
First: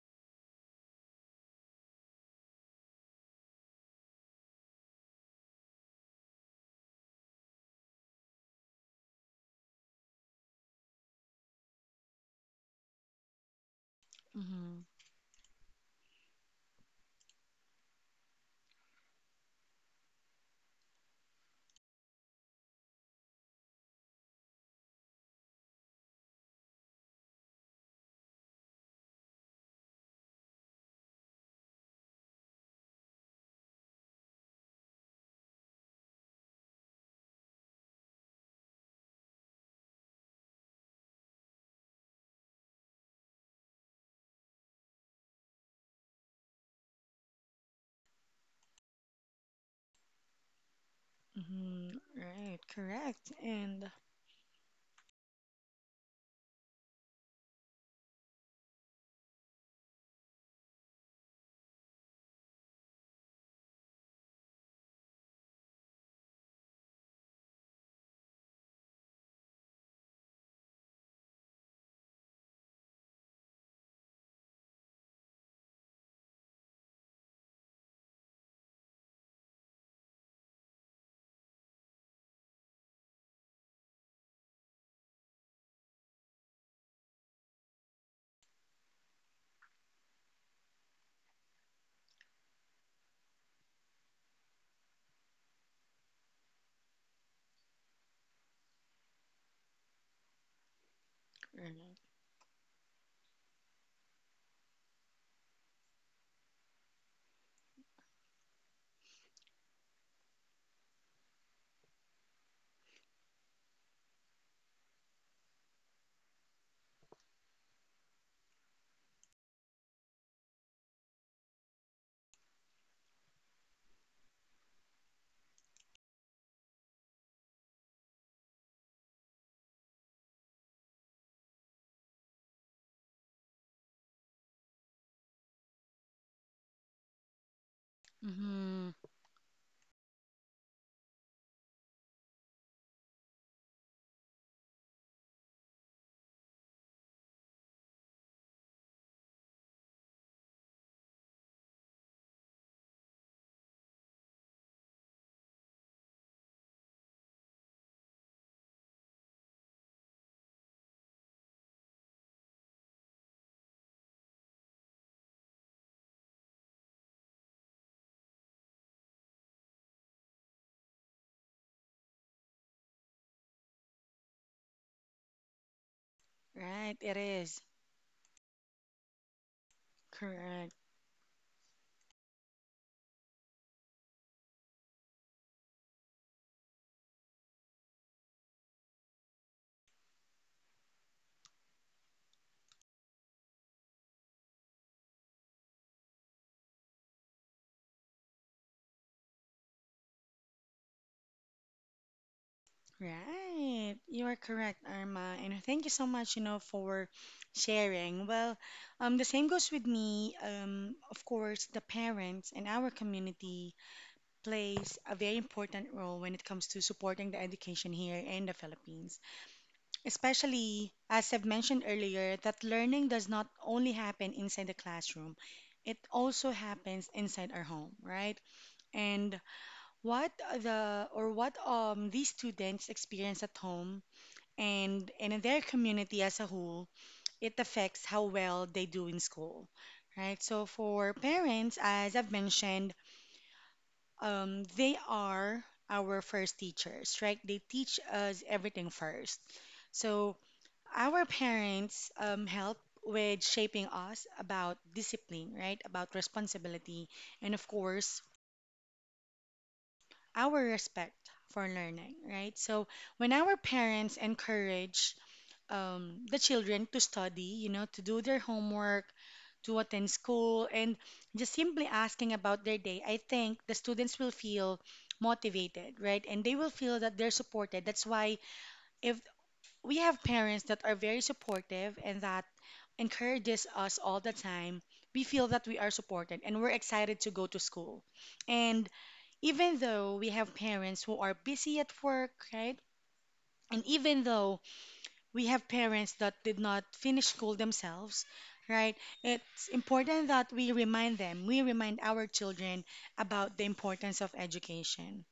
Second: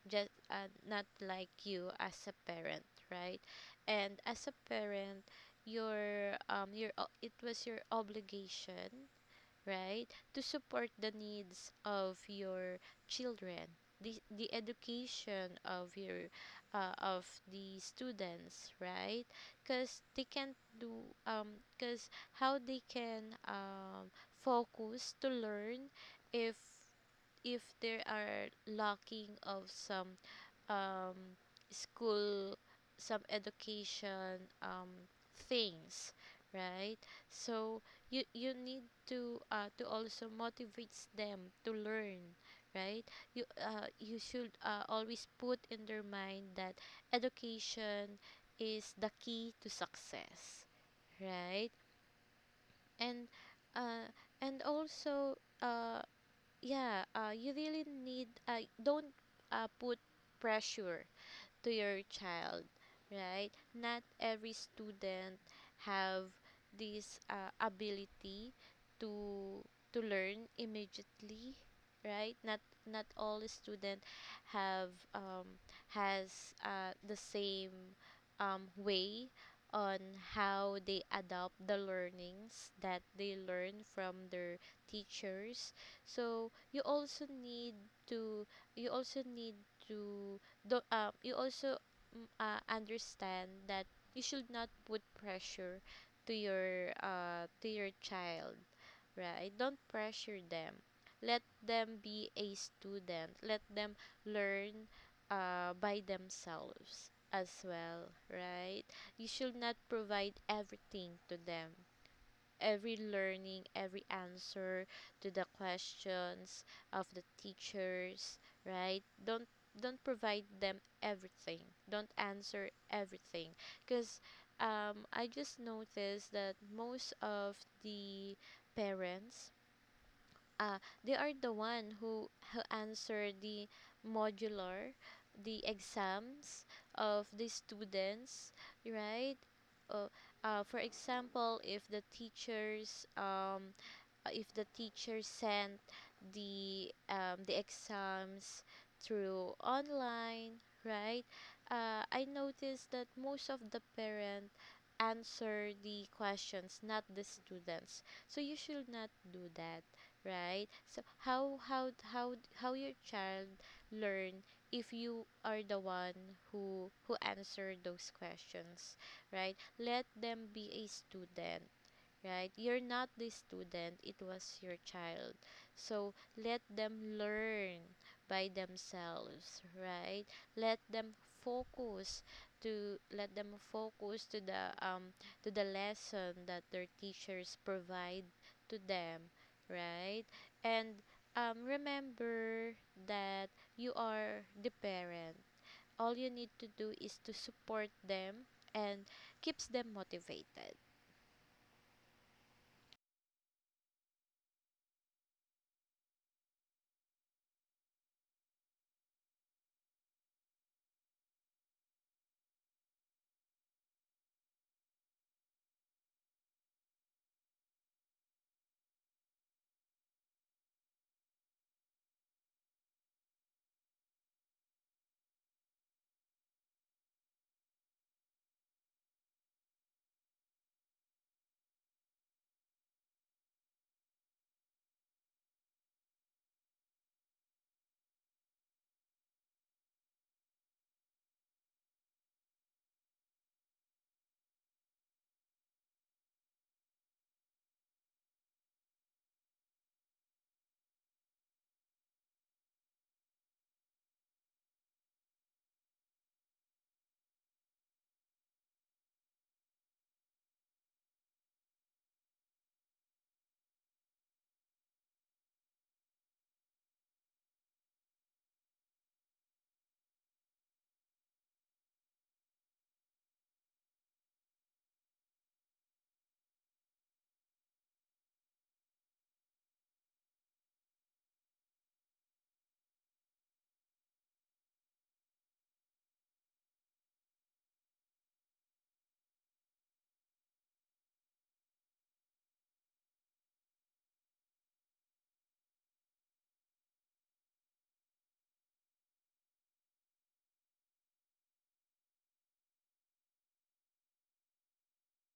just not like you as a parent, right? And as a parent, your it was your obligation, right, to support the needs of your children, the
Mm-hmm.
education of your of the students, right? Because they can't do um because how they can focus to learn if if they are lacking of some um, school, some education things, right? So you, need to also motivates them to learn, right? You you should always put in their mind that education is the key to success, right?
Mm-hmm. Right.
And
Correct. And
uh, and also, uh, yeah, you really need, don't put pressure to your child, right? Not every student have this ability to to learn immediately, right? Not, not all student have has the same way on how they adopt the learnings that they learn from their teachers. So you also need to, you also need to the you also mm, understand that you should not put pressure to your child, right? Don't pressure them. Let them
right.
be a student, let them learn by themselves as well, right? You should not provide everything to them, every learning, every answer to the questions of the teachers, right? Don't, provide them everything. Don't answer everything. Because I just noticed that most of the parents uh, they are the one who answer the modular, the exams of the students,
Mm-hmm.
right? uh, for example, if the teachers if the teacher sent the exams through online, right? I noticed that most of the parent answer the questions, not the students. So you should not do that, right? So how your child learn if you are the one who answer those questions, right? Let them be a student, right? You're not the student, it was your child. So let them
Right. It is.
learn by themselves, right?
Correct.
Let them focus to, the to the lesson that their teachers provide to them, right? And remember that you are the parent. All you need to do is to support them and keeps them motivated.
Right. You are correct, Irma. And thank you so much, you know, for sharing. Well, the same goes with me. Of course, the parents in our community plays a very important role when it comes to supporting the education here in the Philippines. Especially, as I've mentioned earlier, that learning does not only happen inside the classroom. It also happens inside our home, right? And what the or what these students experience at home and in their community as a whole, it affects how well they do in school, right? So for parents, as I've mentioned, they are our first teachers, right? They teach us everything first. So our parents help with shaping us about discipline, right? About responsibility, and of course, our respect for learning, right? So when our parents encourage the children to study, you know, to do their homework, to attend school, and just simply asking about their day, I think the students will feel motivated, right? And they will feel that they're supported. That's why if we have parents that are very supportive and that encourages us all the time, we feel that we are supported and we're excited to go to school. And even though we have parents who are busy at work, right? And even though we have parents that did not finish school themselves, right? It's important that we remind them, we remind our children about the importance of education,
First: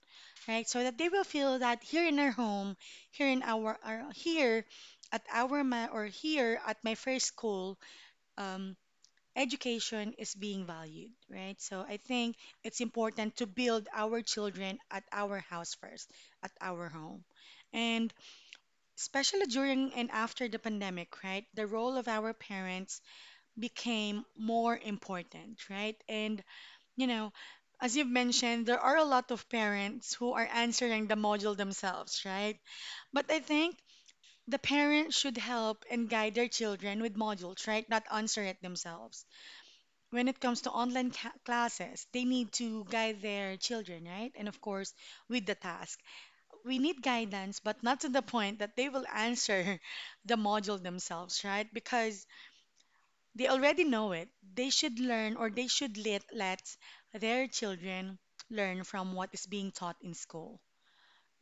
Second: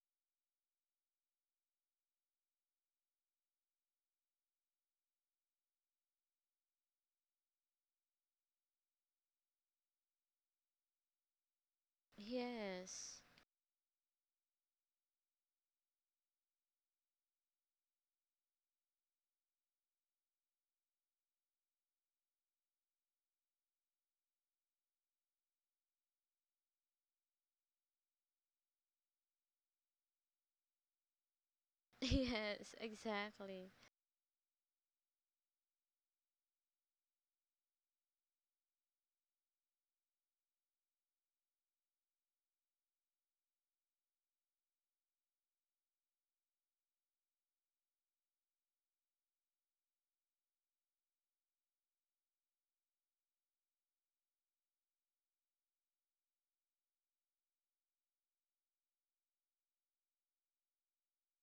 right? So that they will feel that here in our home, here in our here at our ma- or here at my first school, um, education is being valued, right? So I think it's
Yes.
important to build our children at our house first, at our home. And especially during and after the pandemic, right? The role of our parents became more important, right? And, you know, as you've mentioned, there are a lot of parents who are answering the module
(laughs)
themselves, right?
Yes,
But I
exactly.
think the parents should help and guide their children with modules, right? Not answer it themselves. When it comes to online classes, they need to guide their children, right? And of course, with the task we need guidance, but not to the point that they will answer (laughs) the module themselves, right? Because they already know it. They should learn or they should let their children learn from what is being taught in school.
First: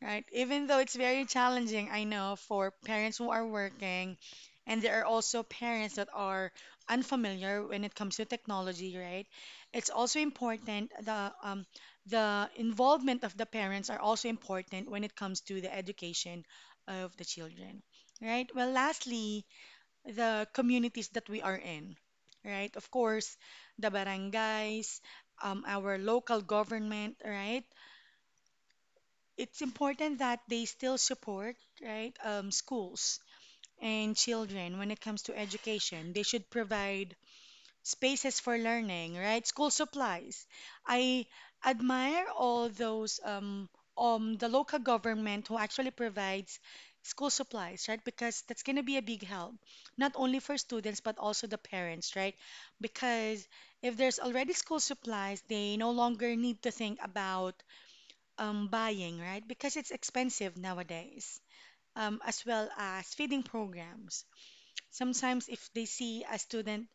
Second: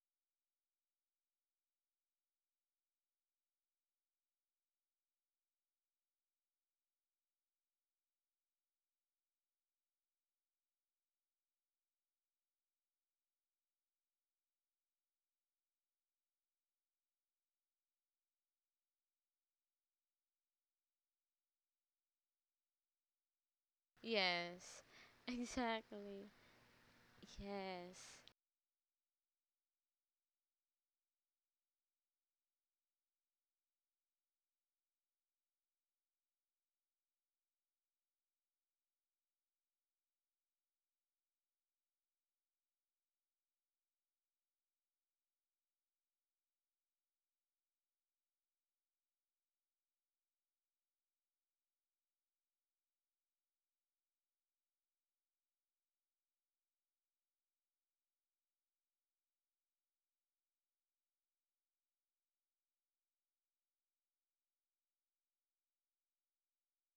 Right. Even though it's very challenging, I know, for parents who are working, and there are also parents that are unfamiliar when it comes to technology, right? It's also important the involvement of the parents are also important when it comes to the education of the children, right? Well, lastly, the communities that we are in, right? Of course, the
Yes,
barangays, our
exactly.
local government, right?
Yes,
It's important that they still support, right, schools and children when it comes to education. They should provide spaces for learning, right? School supplies. I admire all those the local government who actually provides school supplies, right? Because that's going to be a big help, not only for students but also the parents, right? Because if there's already school supplies, they no longer need to think about buying, right? Because it's expensive nowadays, as well as feeding programs. Sometimes, if they see a student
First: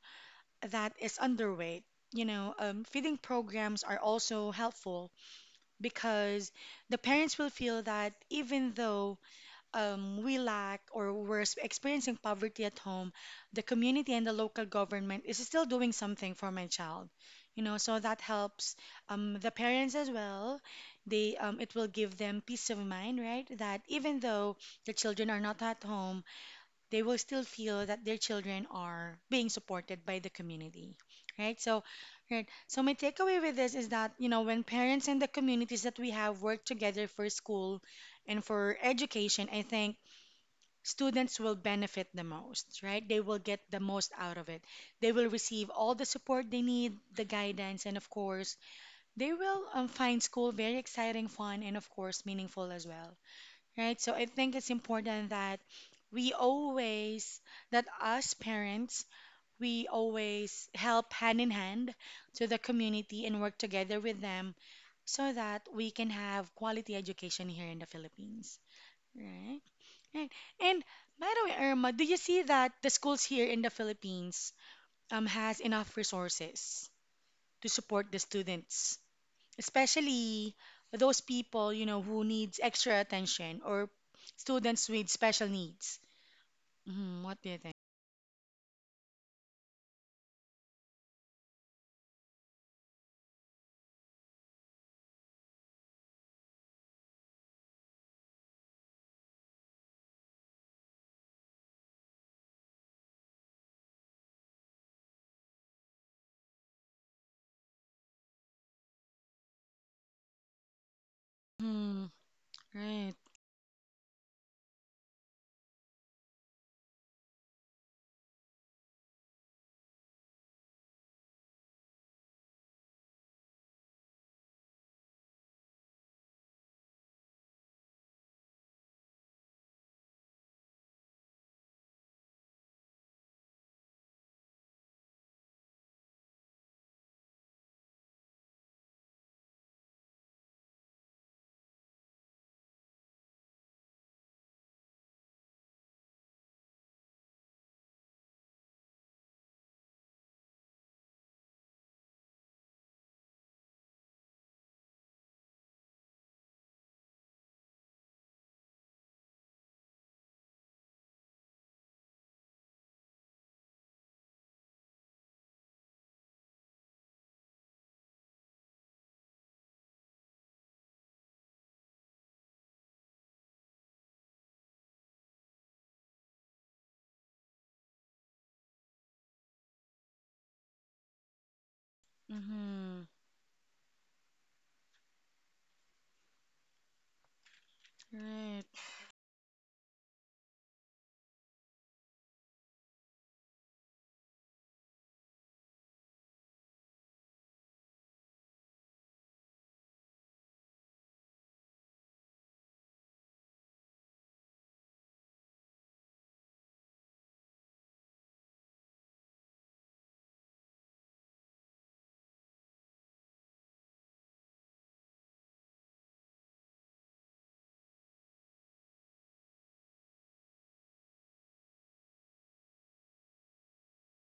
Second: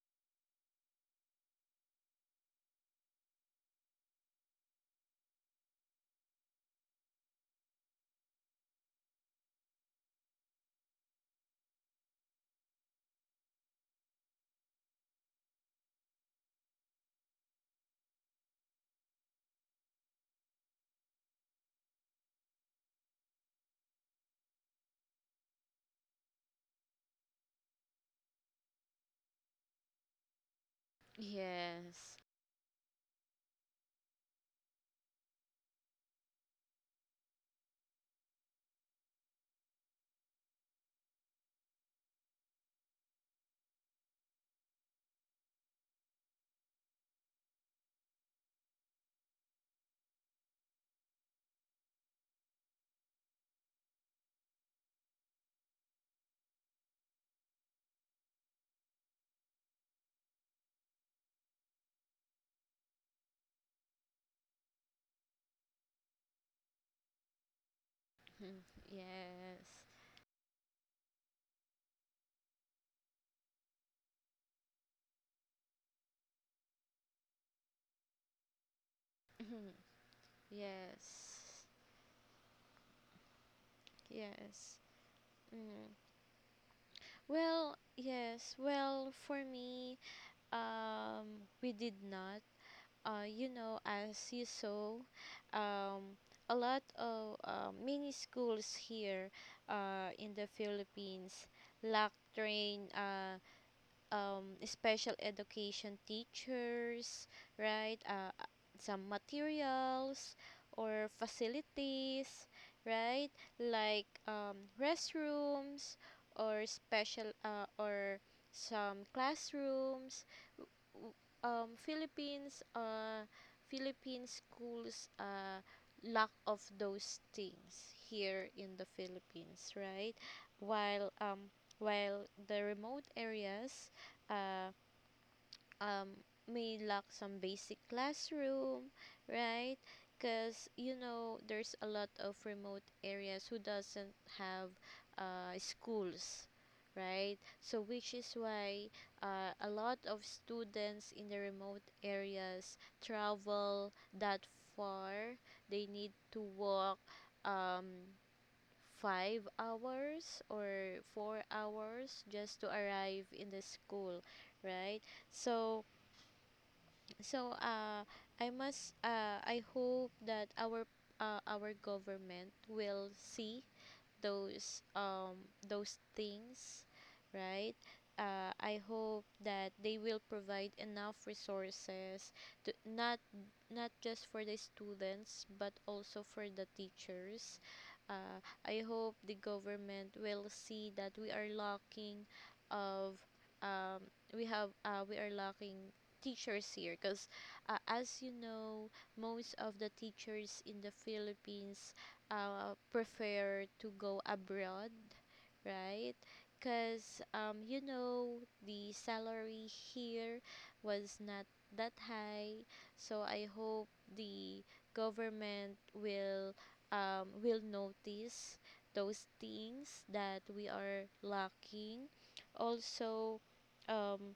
that is underweight, you know, feeding programs are also helpful because the parents will feel that even though we lack or experiencing poverty at home, the community and the local government is still doing something for my child. You know, so that helps the parents as well. They it will give them peace of mind, right? That even though the children are not at home, they will still feel that their children are being supported by the community, right? So,
yes.
right. So my takeaway with this is that you know when parents and the communities that we have work together for school and for education, I think students will benefit the most, right? They will get the most out of it. They will receive all the support they need, the guidance, and of course, they will find school very exciting, fun, and of course, meaningful as well, right? So I think it's important that we always, that us parents, we always help hand in hand to the community and work together with them so that we can have quality education here in the
Mm,
Philippines, right?
yes.
Right. And by the way, Irma, do you see that the schools here in the Philippines has enough resources to support the students,
Mhm.
especially those
Yes,
people, you know, who needs extra attention or
yes.
students with special
Mm.
needs? Hmm. What do you think?
Well, yes. Well, for me, we did not. You know, as you saw, um, a lot of many schools here, in the Philippines, lack train. Special education teachers, right? Some materials or
Hmm.
facilities,
Right.
right? Like restrooms or special or some classrooms. w- Um, Philippines, uh, Philippine schools lack of those things here in the Philippines, right? While um, while the remote areas uh, um, may lack some basic classroom, right? Because you know there's a lot of remote areas who doesn't have schools, right? So which is why a lot of students in the remote areas travel that far. They need to walk um, 5 hours or 4 hours just to arrive in the school, right? So so uh I must, I hope that our government will see those um those things, right? Uh, I hope that they will provide enough resources to
Hmm.
not, not just for the students but also for the teachers. Uh,
Right.
I hope the government will see that we are lacking of um, we have, we are lacking teachers here, because as you know, most of the teachers in the Philippines prefer to go abroad, right? Because, you know, the salary here was not that high. So I hope the government will notice those things that we are lacking. Also, um,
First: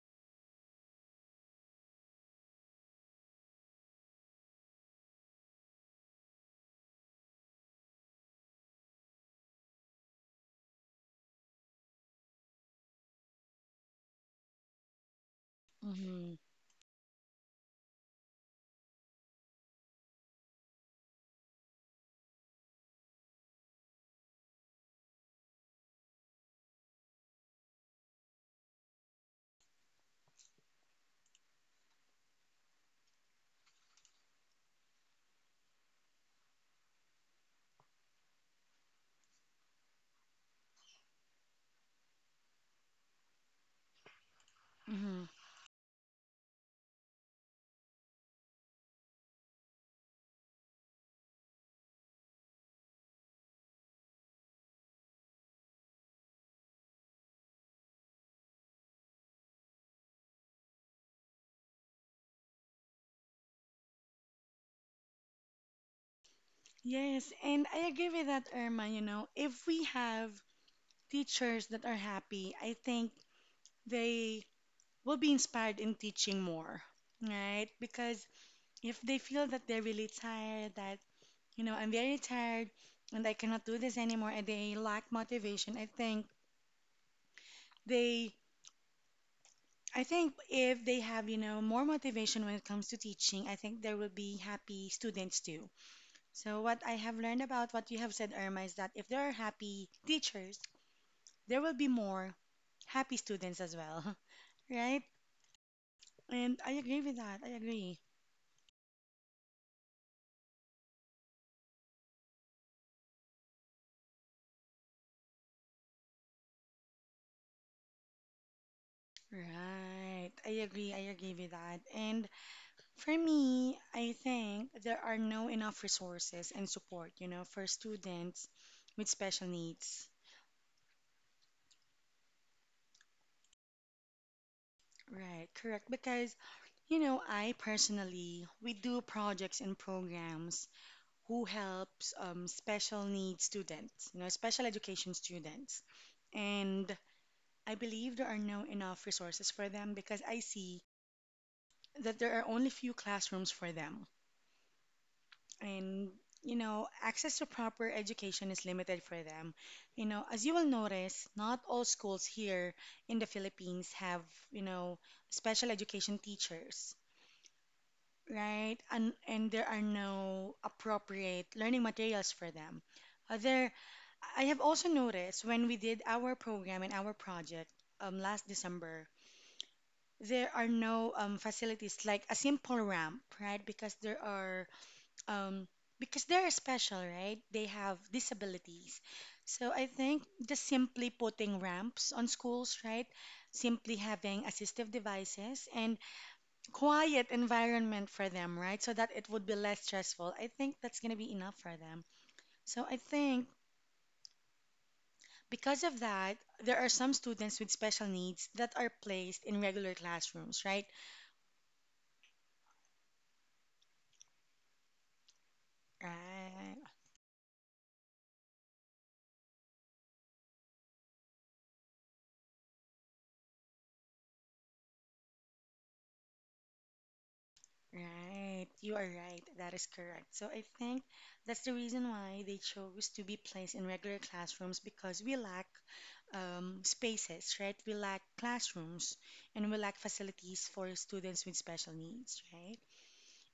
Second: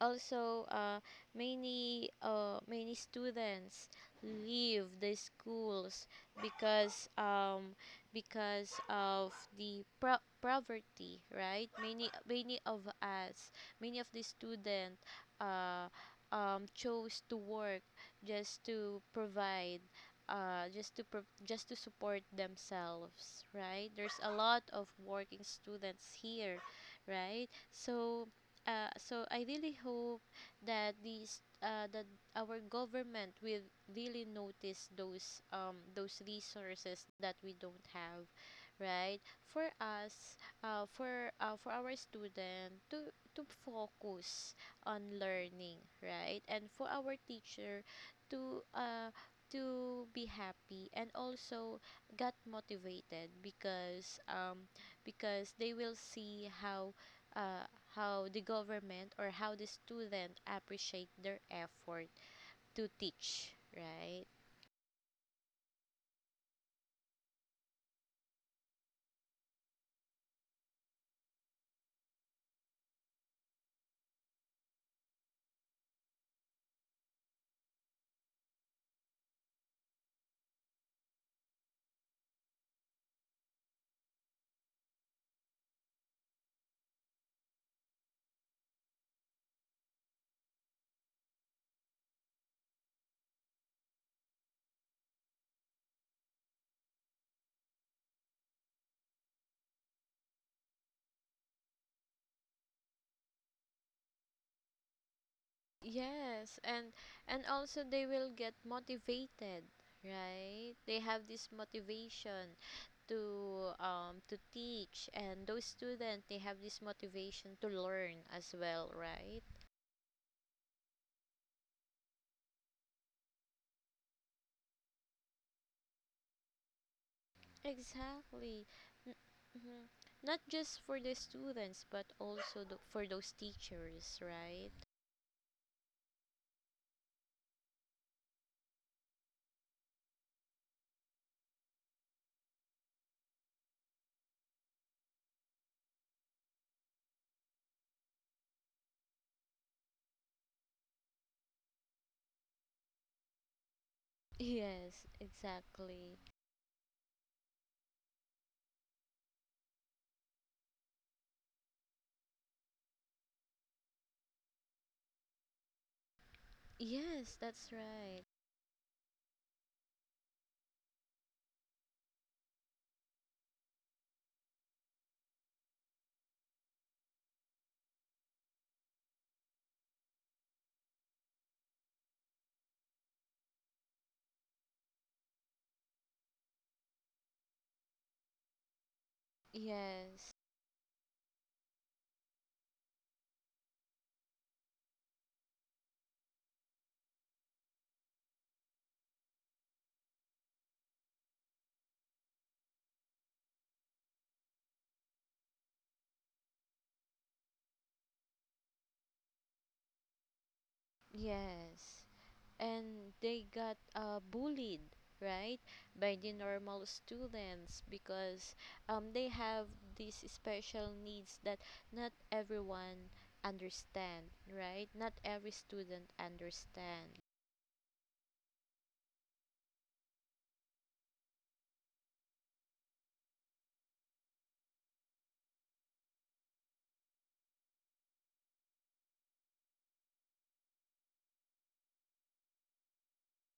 also uh, many many students leave the schools because um, because of the poverty, right? Many of us, many of the student uh,
Hmm.
chose to work just to provide, just to support themselves, right? There's a lot of working students here, right? So I really hope that these that our government will really notice those resources that we don't have, right? For us, for our student to, focus on
Hmm.
learning, right? And for our teacher to uh to be happy and also got motivated, because they will see uh, how the government or how the student appreciate their effort to teach, right?
Yes, and I agree with that, Irma. You know, if we have teachers that are happy, I think they will be inspired in teaching more, right? Because if they feel that they're really tired, that, you know, I'm very tired and I cannot do this anymore, and they lack motivation, I think they, I think if they have, you know, more motivation when it comes to teaching, I think there will be happy students too. So, what I have learned about what you have said, Irma, is that if there are happy teachers, there will be more happy students as well, (laughs) right? And
Yes,
I agree with that.
and
I
also
agree.
they will get motivated, right? They have this motivation to teach, and those students they have this motivation to learn as well, right?
Right. I agree. I agree with that. And for me, I think there are no enough resources and support, you know, for students
Exactly.
with
N-
special
mhm.
needs.
Not just for the students but also for those teachers, right? (laughs)
Right. Correct. Because, you know, I personally, we do projects and programs who helps special needs students, you know, special education students. And I believe there are no enough resources for them because I see that there are only few classrooms for them.
Yes,
And
exactly.
you know, access to proper education is limited for them, you know, as you will notice not all schools here in the Philippines have, you know, special education teachers,
Yes, that's right.
right? And there are no appropriate learning materials for them. Uh, There, I have also noticed when we did our program and our project last December there are no facilities like a simple ramp, right? Because there are um, because they're special, right? They have disabilities. So I think
Yes,
just simply putting ramps on schools, right? Simply having assistive devices and quiet environment for them, right? So that it would be less stressful. I think that's going to be enough for them. So I think because of that, there are some students with special needs that are placed in regular classrooms, right?
yes. And they got bullied, right, by the
Right.
normal students, because they have these special needs that not everyone understand, right? Not every student understand.
Right, you are right. That is correct. So I think that's the reason why they chose to be placed in regular classrooms because we lack spaces, right? We lack classrooms and we lack facilities for students with special needs, right?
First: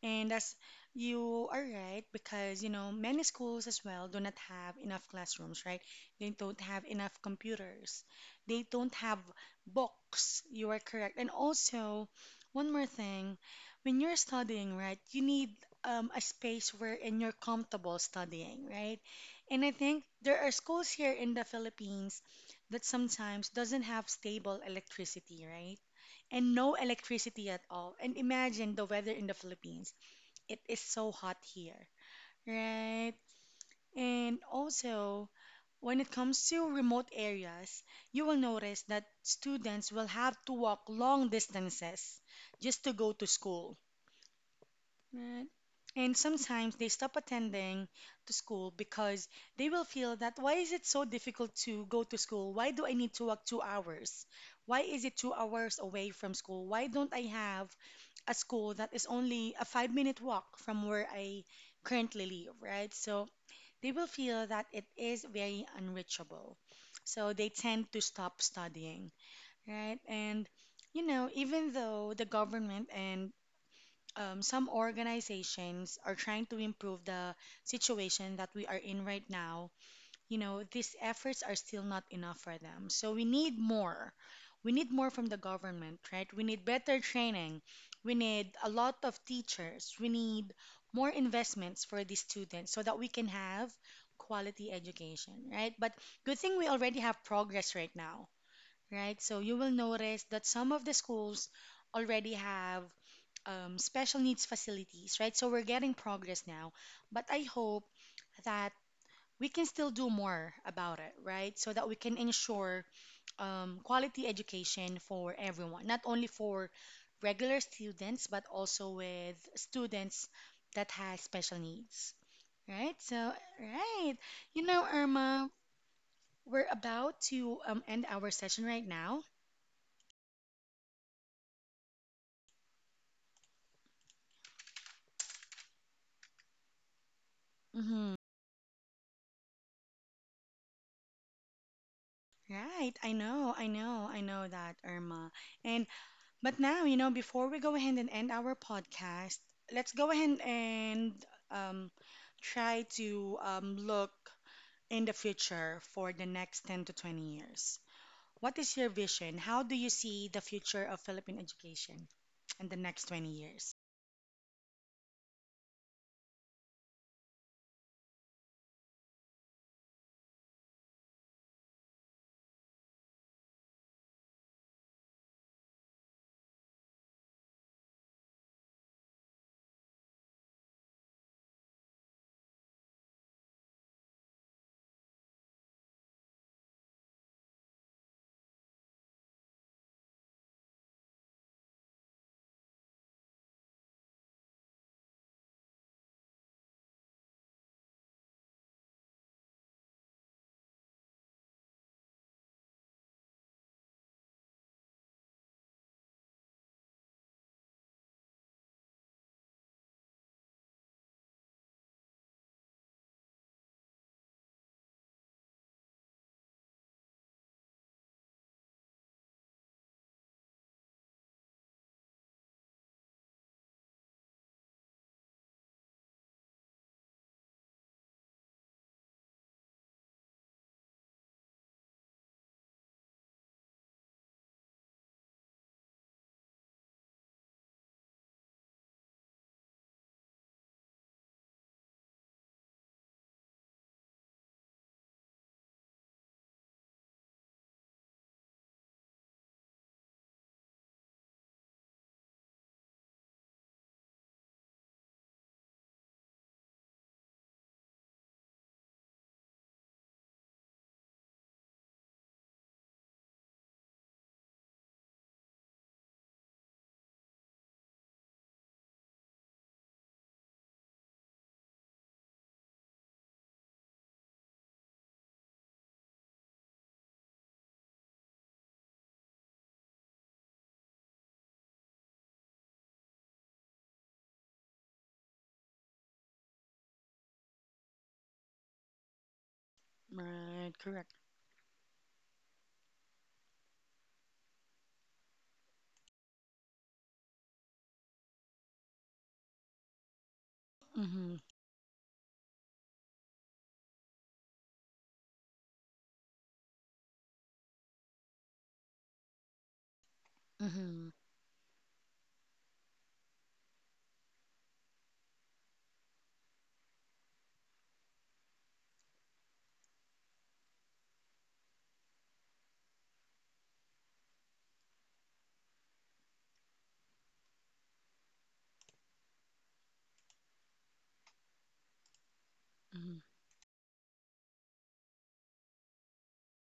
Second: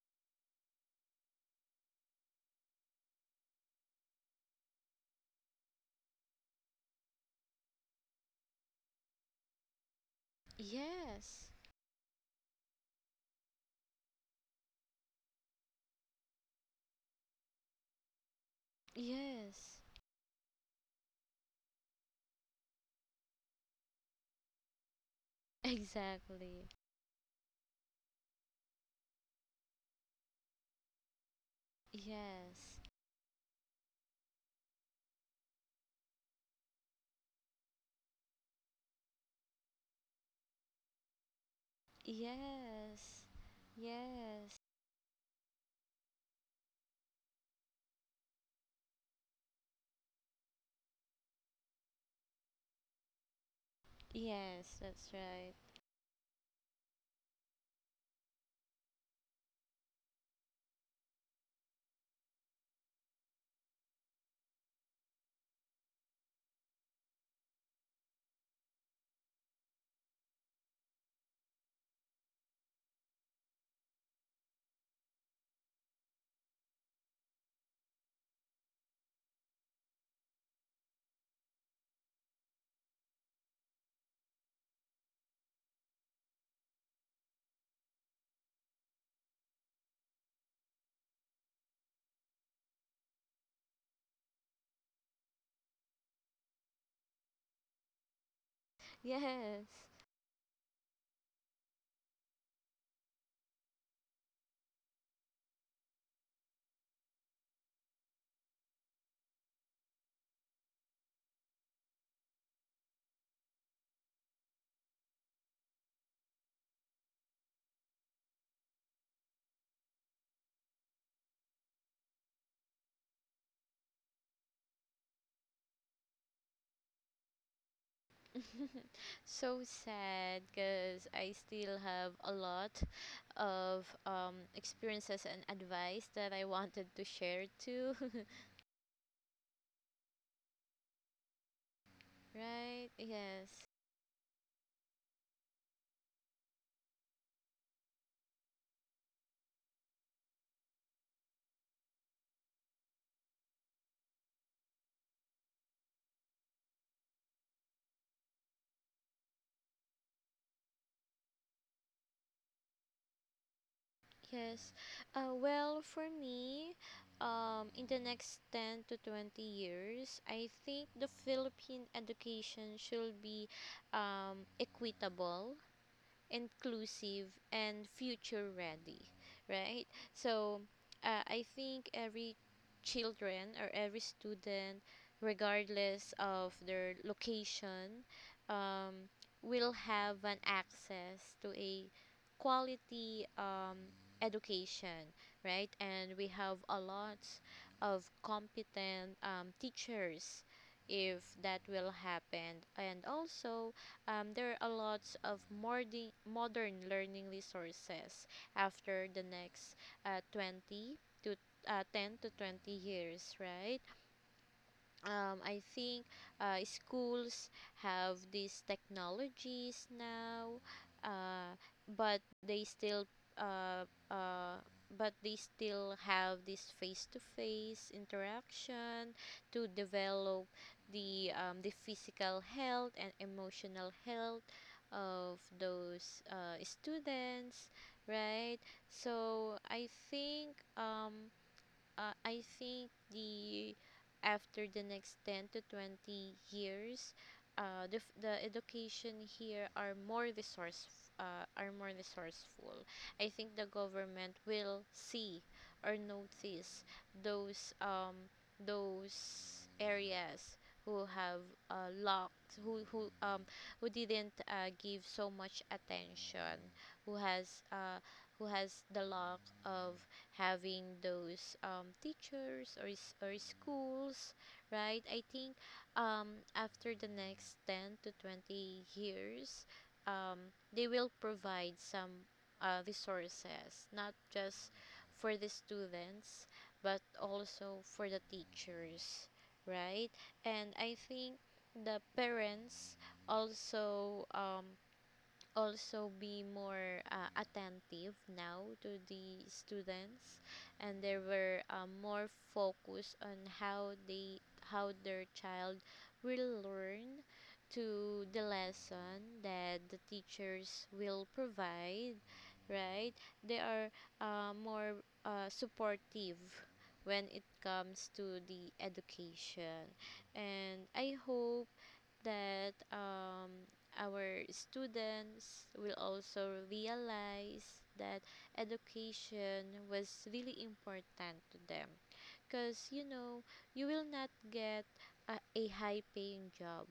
And as you are right, because you know, many schools as well do not have enough classrooms, right? They don't have enough computers. They don't have books. You are correct. And
Yes,
also, one more thing, when you're studying, right, you need a space wherein you're comfortable studying, right? And I
yes,
think there are schools here in the Philippines that sometimes doesn't have stable electricity,
(laughs)
right? And
exactly.
no electricity at all. And imagine the weather in the Philippines, it is so hot here,
Yes,
right? And also, when it comes to remote areas, you will notice that students will have to walk long distances just to go
yes,
to school,
yes,
right? And sometimes they stop attending to school because they will feel that why is it so difficult to go to school? Why do I need to walk 2 hours?
yes,
Why is
that's
it two
right.
hours away from school? Why don't I have a school that is only a 5-minute walk from where I currently live, right? So they will feel that it is very unreachable. So they tend to stop studying, right? And, you know, even though the government and some organizations are trying to improve the situation that we are in right now, you know, these efforts are still not enough for them. So we need more. We need more from the government, right? We need better training. We need a lot of teachers. We need more investments for these students so that we can have quality education, right? But good thing we already have progress right now, right? So you
Yes.
will notice that some of the schools already have special needs facilities, right? So we're getting progress now. But I hope that we can still do more about it, right? So that we can ensure quality education for everyone, not only for regular students, but also with students that has special needs, right? So, right, you know, Irma, we're about to end our session
(laughs)
right now.
So sad, because I still have a lot of experiences and advice that I wanted to share too.
Hmm.
(laughs) Right?
Right, I
Yes.
know, I know, I know that, Irma. And but now, you know, before we go ahead and end our podcast, let's go ahead and um, try to look in the future for the next 10 to 20 years. What is your vision? How do you see the future of Philippine education in the next 20 years?
Yes. Well, for me, in the next 10 to 20 years, I think the Philippine education should be equitable, inclusive, and future ready, right? So I think every children or every student, regardless of their location, um, will have an access to a quality education, right? And we have a lot of competent teachers if that will happen. And also, there are a lot of modern learning resources after the next uh, 20 to uh, 10 to 20 years, right? Um, I think schools have these technologies now, uh, but they still uh, uh, but they still have this face-to-face interaction to develop the physical health and emotional health of those students, right? So I think. I think the, after the next 10 to 20 years, the education here are more resource, are more resourceful. I think the government will see or notice those um, those areas who have locked who didn't give so much attention, who has uh, who has the lack of having those teachers or, or schools, right? I think after the next 10 to 20 years, um, they will provide some resources, not just for the students, but also for the teachers, right? And
Right,
I
correct.
think the parents also, also be more attentive now to the students, and they
Mm-hmm,
were more focused on how they, how their child will learn to the lesson that the teachers
mm-hmm,
will provide, right? They are more supportive when it comes to the education. And I hope that our students will also realize that education was really important to them, because you
mm-hmm,
know, you will not get a high paying job,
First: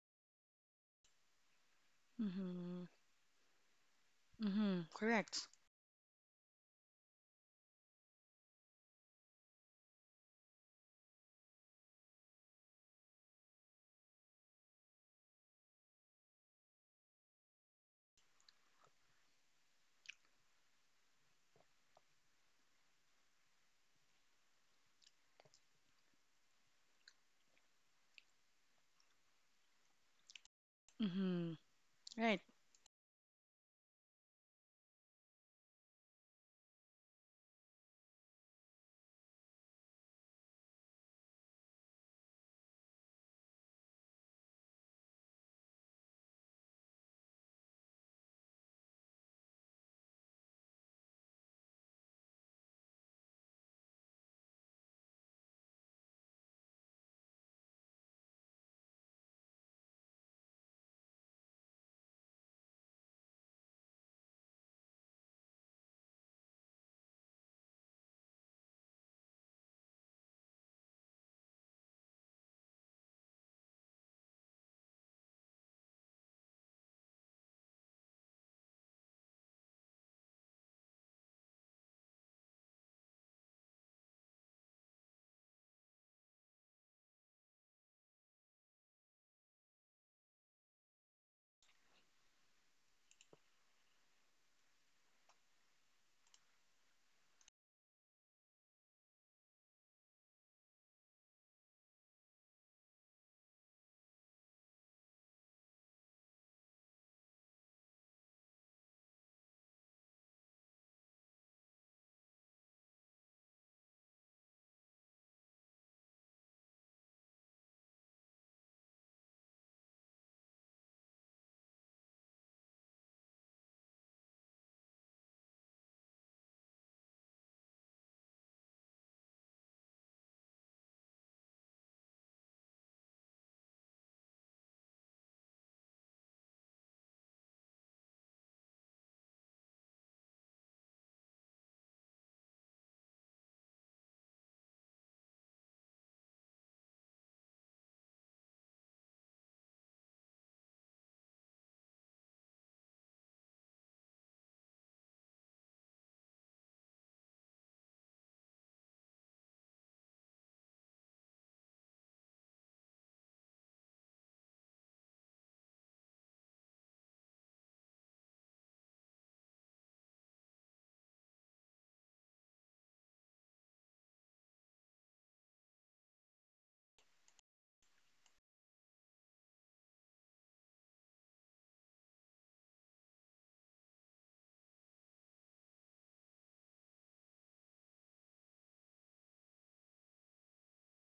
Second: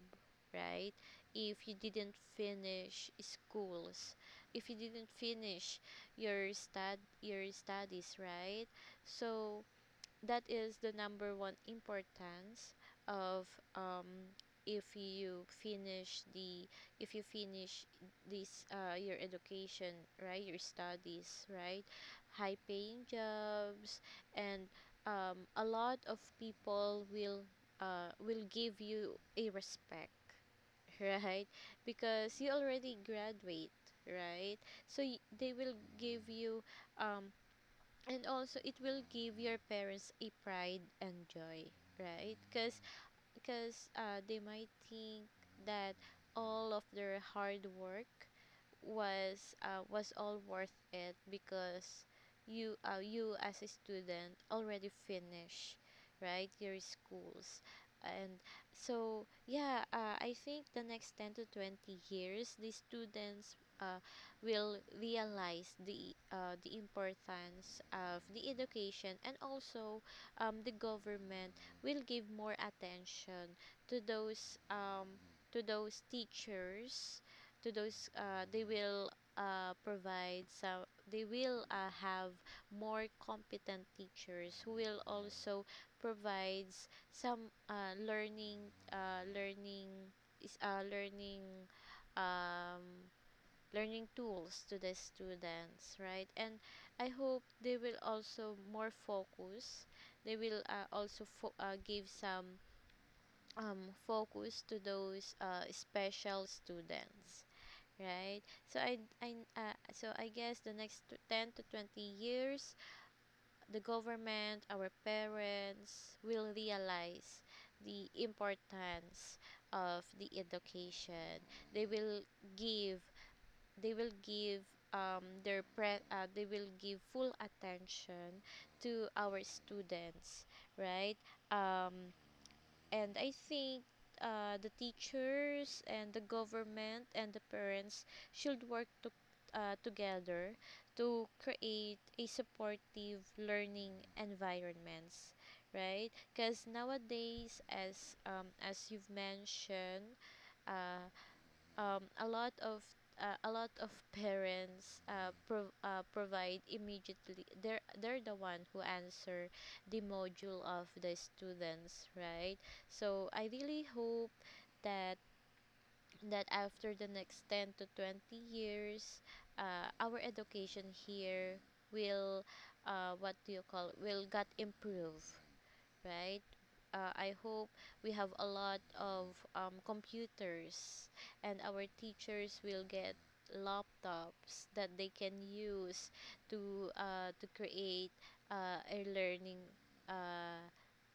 right, if you didn't
mm-hmm,
finish schools, if you
mm-hmm,
didn't
correct.
finish your stud your studies, right? So that is the number one importance of um if you finish the, if you finish this your education, right, your studies, right? High paying jobs, and a lot of people will give you a respect, (laughs) right?
Mm-hmm,
Because
right.
you already graduate, right? So they will give you um and also it will give your parents a pride and joy, right? Because they might think that all of their hard work was, was all worth it, because you, you as a student already finished, right, your schools. And so yeah, I think the next 10 to 20 years, the students will realize the importance of the education. And also, the government will give more attention to those um, to those teachers, to those uh, provide some they will, have more competent teachers who will also provides some uh, learning learning, um, learning tools to the students, right? And I hope they will also more focus, they will also give some focus to those special students, right? So so I guess the next 10 to 20 years, the government, our parents will realize the importance of the education. They will give, they will give they will give full attention to our students, right? Um, and I think the teachers and the government and the parents should work to, together to create a supportive learning environments, right? Because nowadays, as you've mentioned, uh, a lot of, a lot of parents provide immediately, they're, the one who answer the module of the students, right? So I really hope that, after the next 10 to 20 years, our education here will, what do you call, will got improved, right? I hope we have a lot of computers, and our teachers will get laptops that they can use to, to create a learning uh,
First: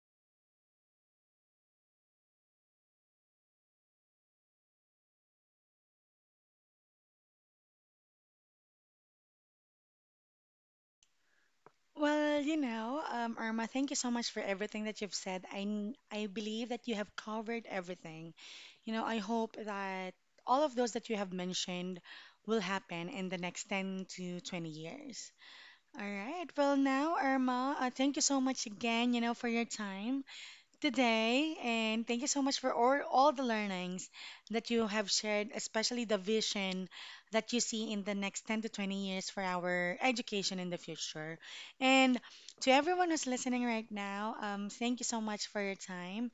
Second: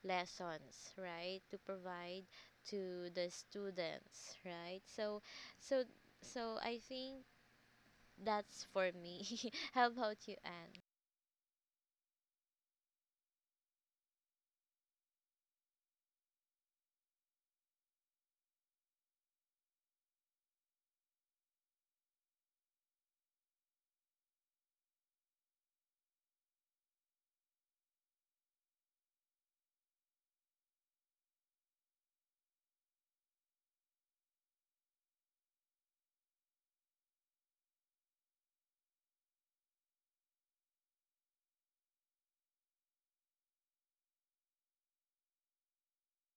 lessons, right, to provide to the students, right? So so so I think that's for me. (laughs) How about you, Anne?
Well, you know, Irma, thank you so much for everything that you've said. I believe that you have covered everything. You know, I hope that all of those that you have mentioned will happen in the next 10 to 20 years. All right. Well, now, Irma, thank you so much again, you know, for your time today, and thank you so much for all the learnings that you have shared, especially the vision that you see in the next 10 to 20 years for our education in the future. And to everyone who's listening right now, thank you so much for your time.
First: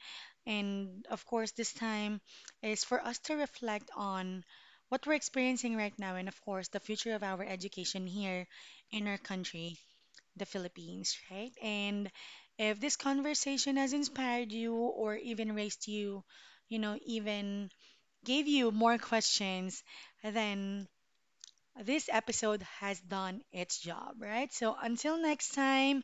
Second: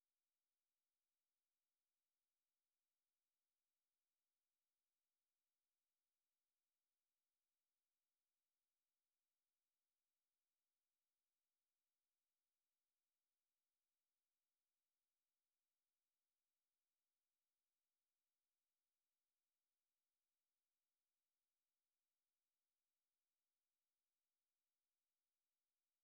And of course, this time is for us to reflect on what we're experiencing right now and, of course, the future of our education here in our country, the Philippines, right? And if this conversation has inspired you or even raised you, you know, even gave you more questions, then this episode has done its job, right? So until next time,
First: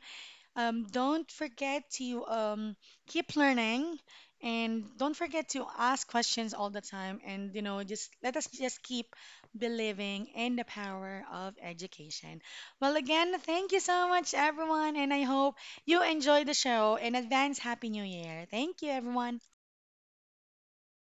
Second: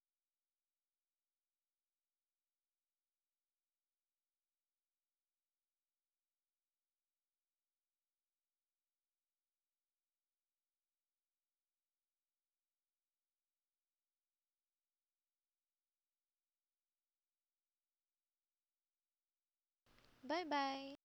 don't forget to keep learning and don't forget to ask questions all the time. And, you know, just let us just keep believing in the power of education. Well, again, thank you so much, everyone. And I hope you enjoy the show. In advance, Happy New Year. Thank you, everyone.
Bye bye.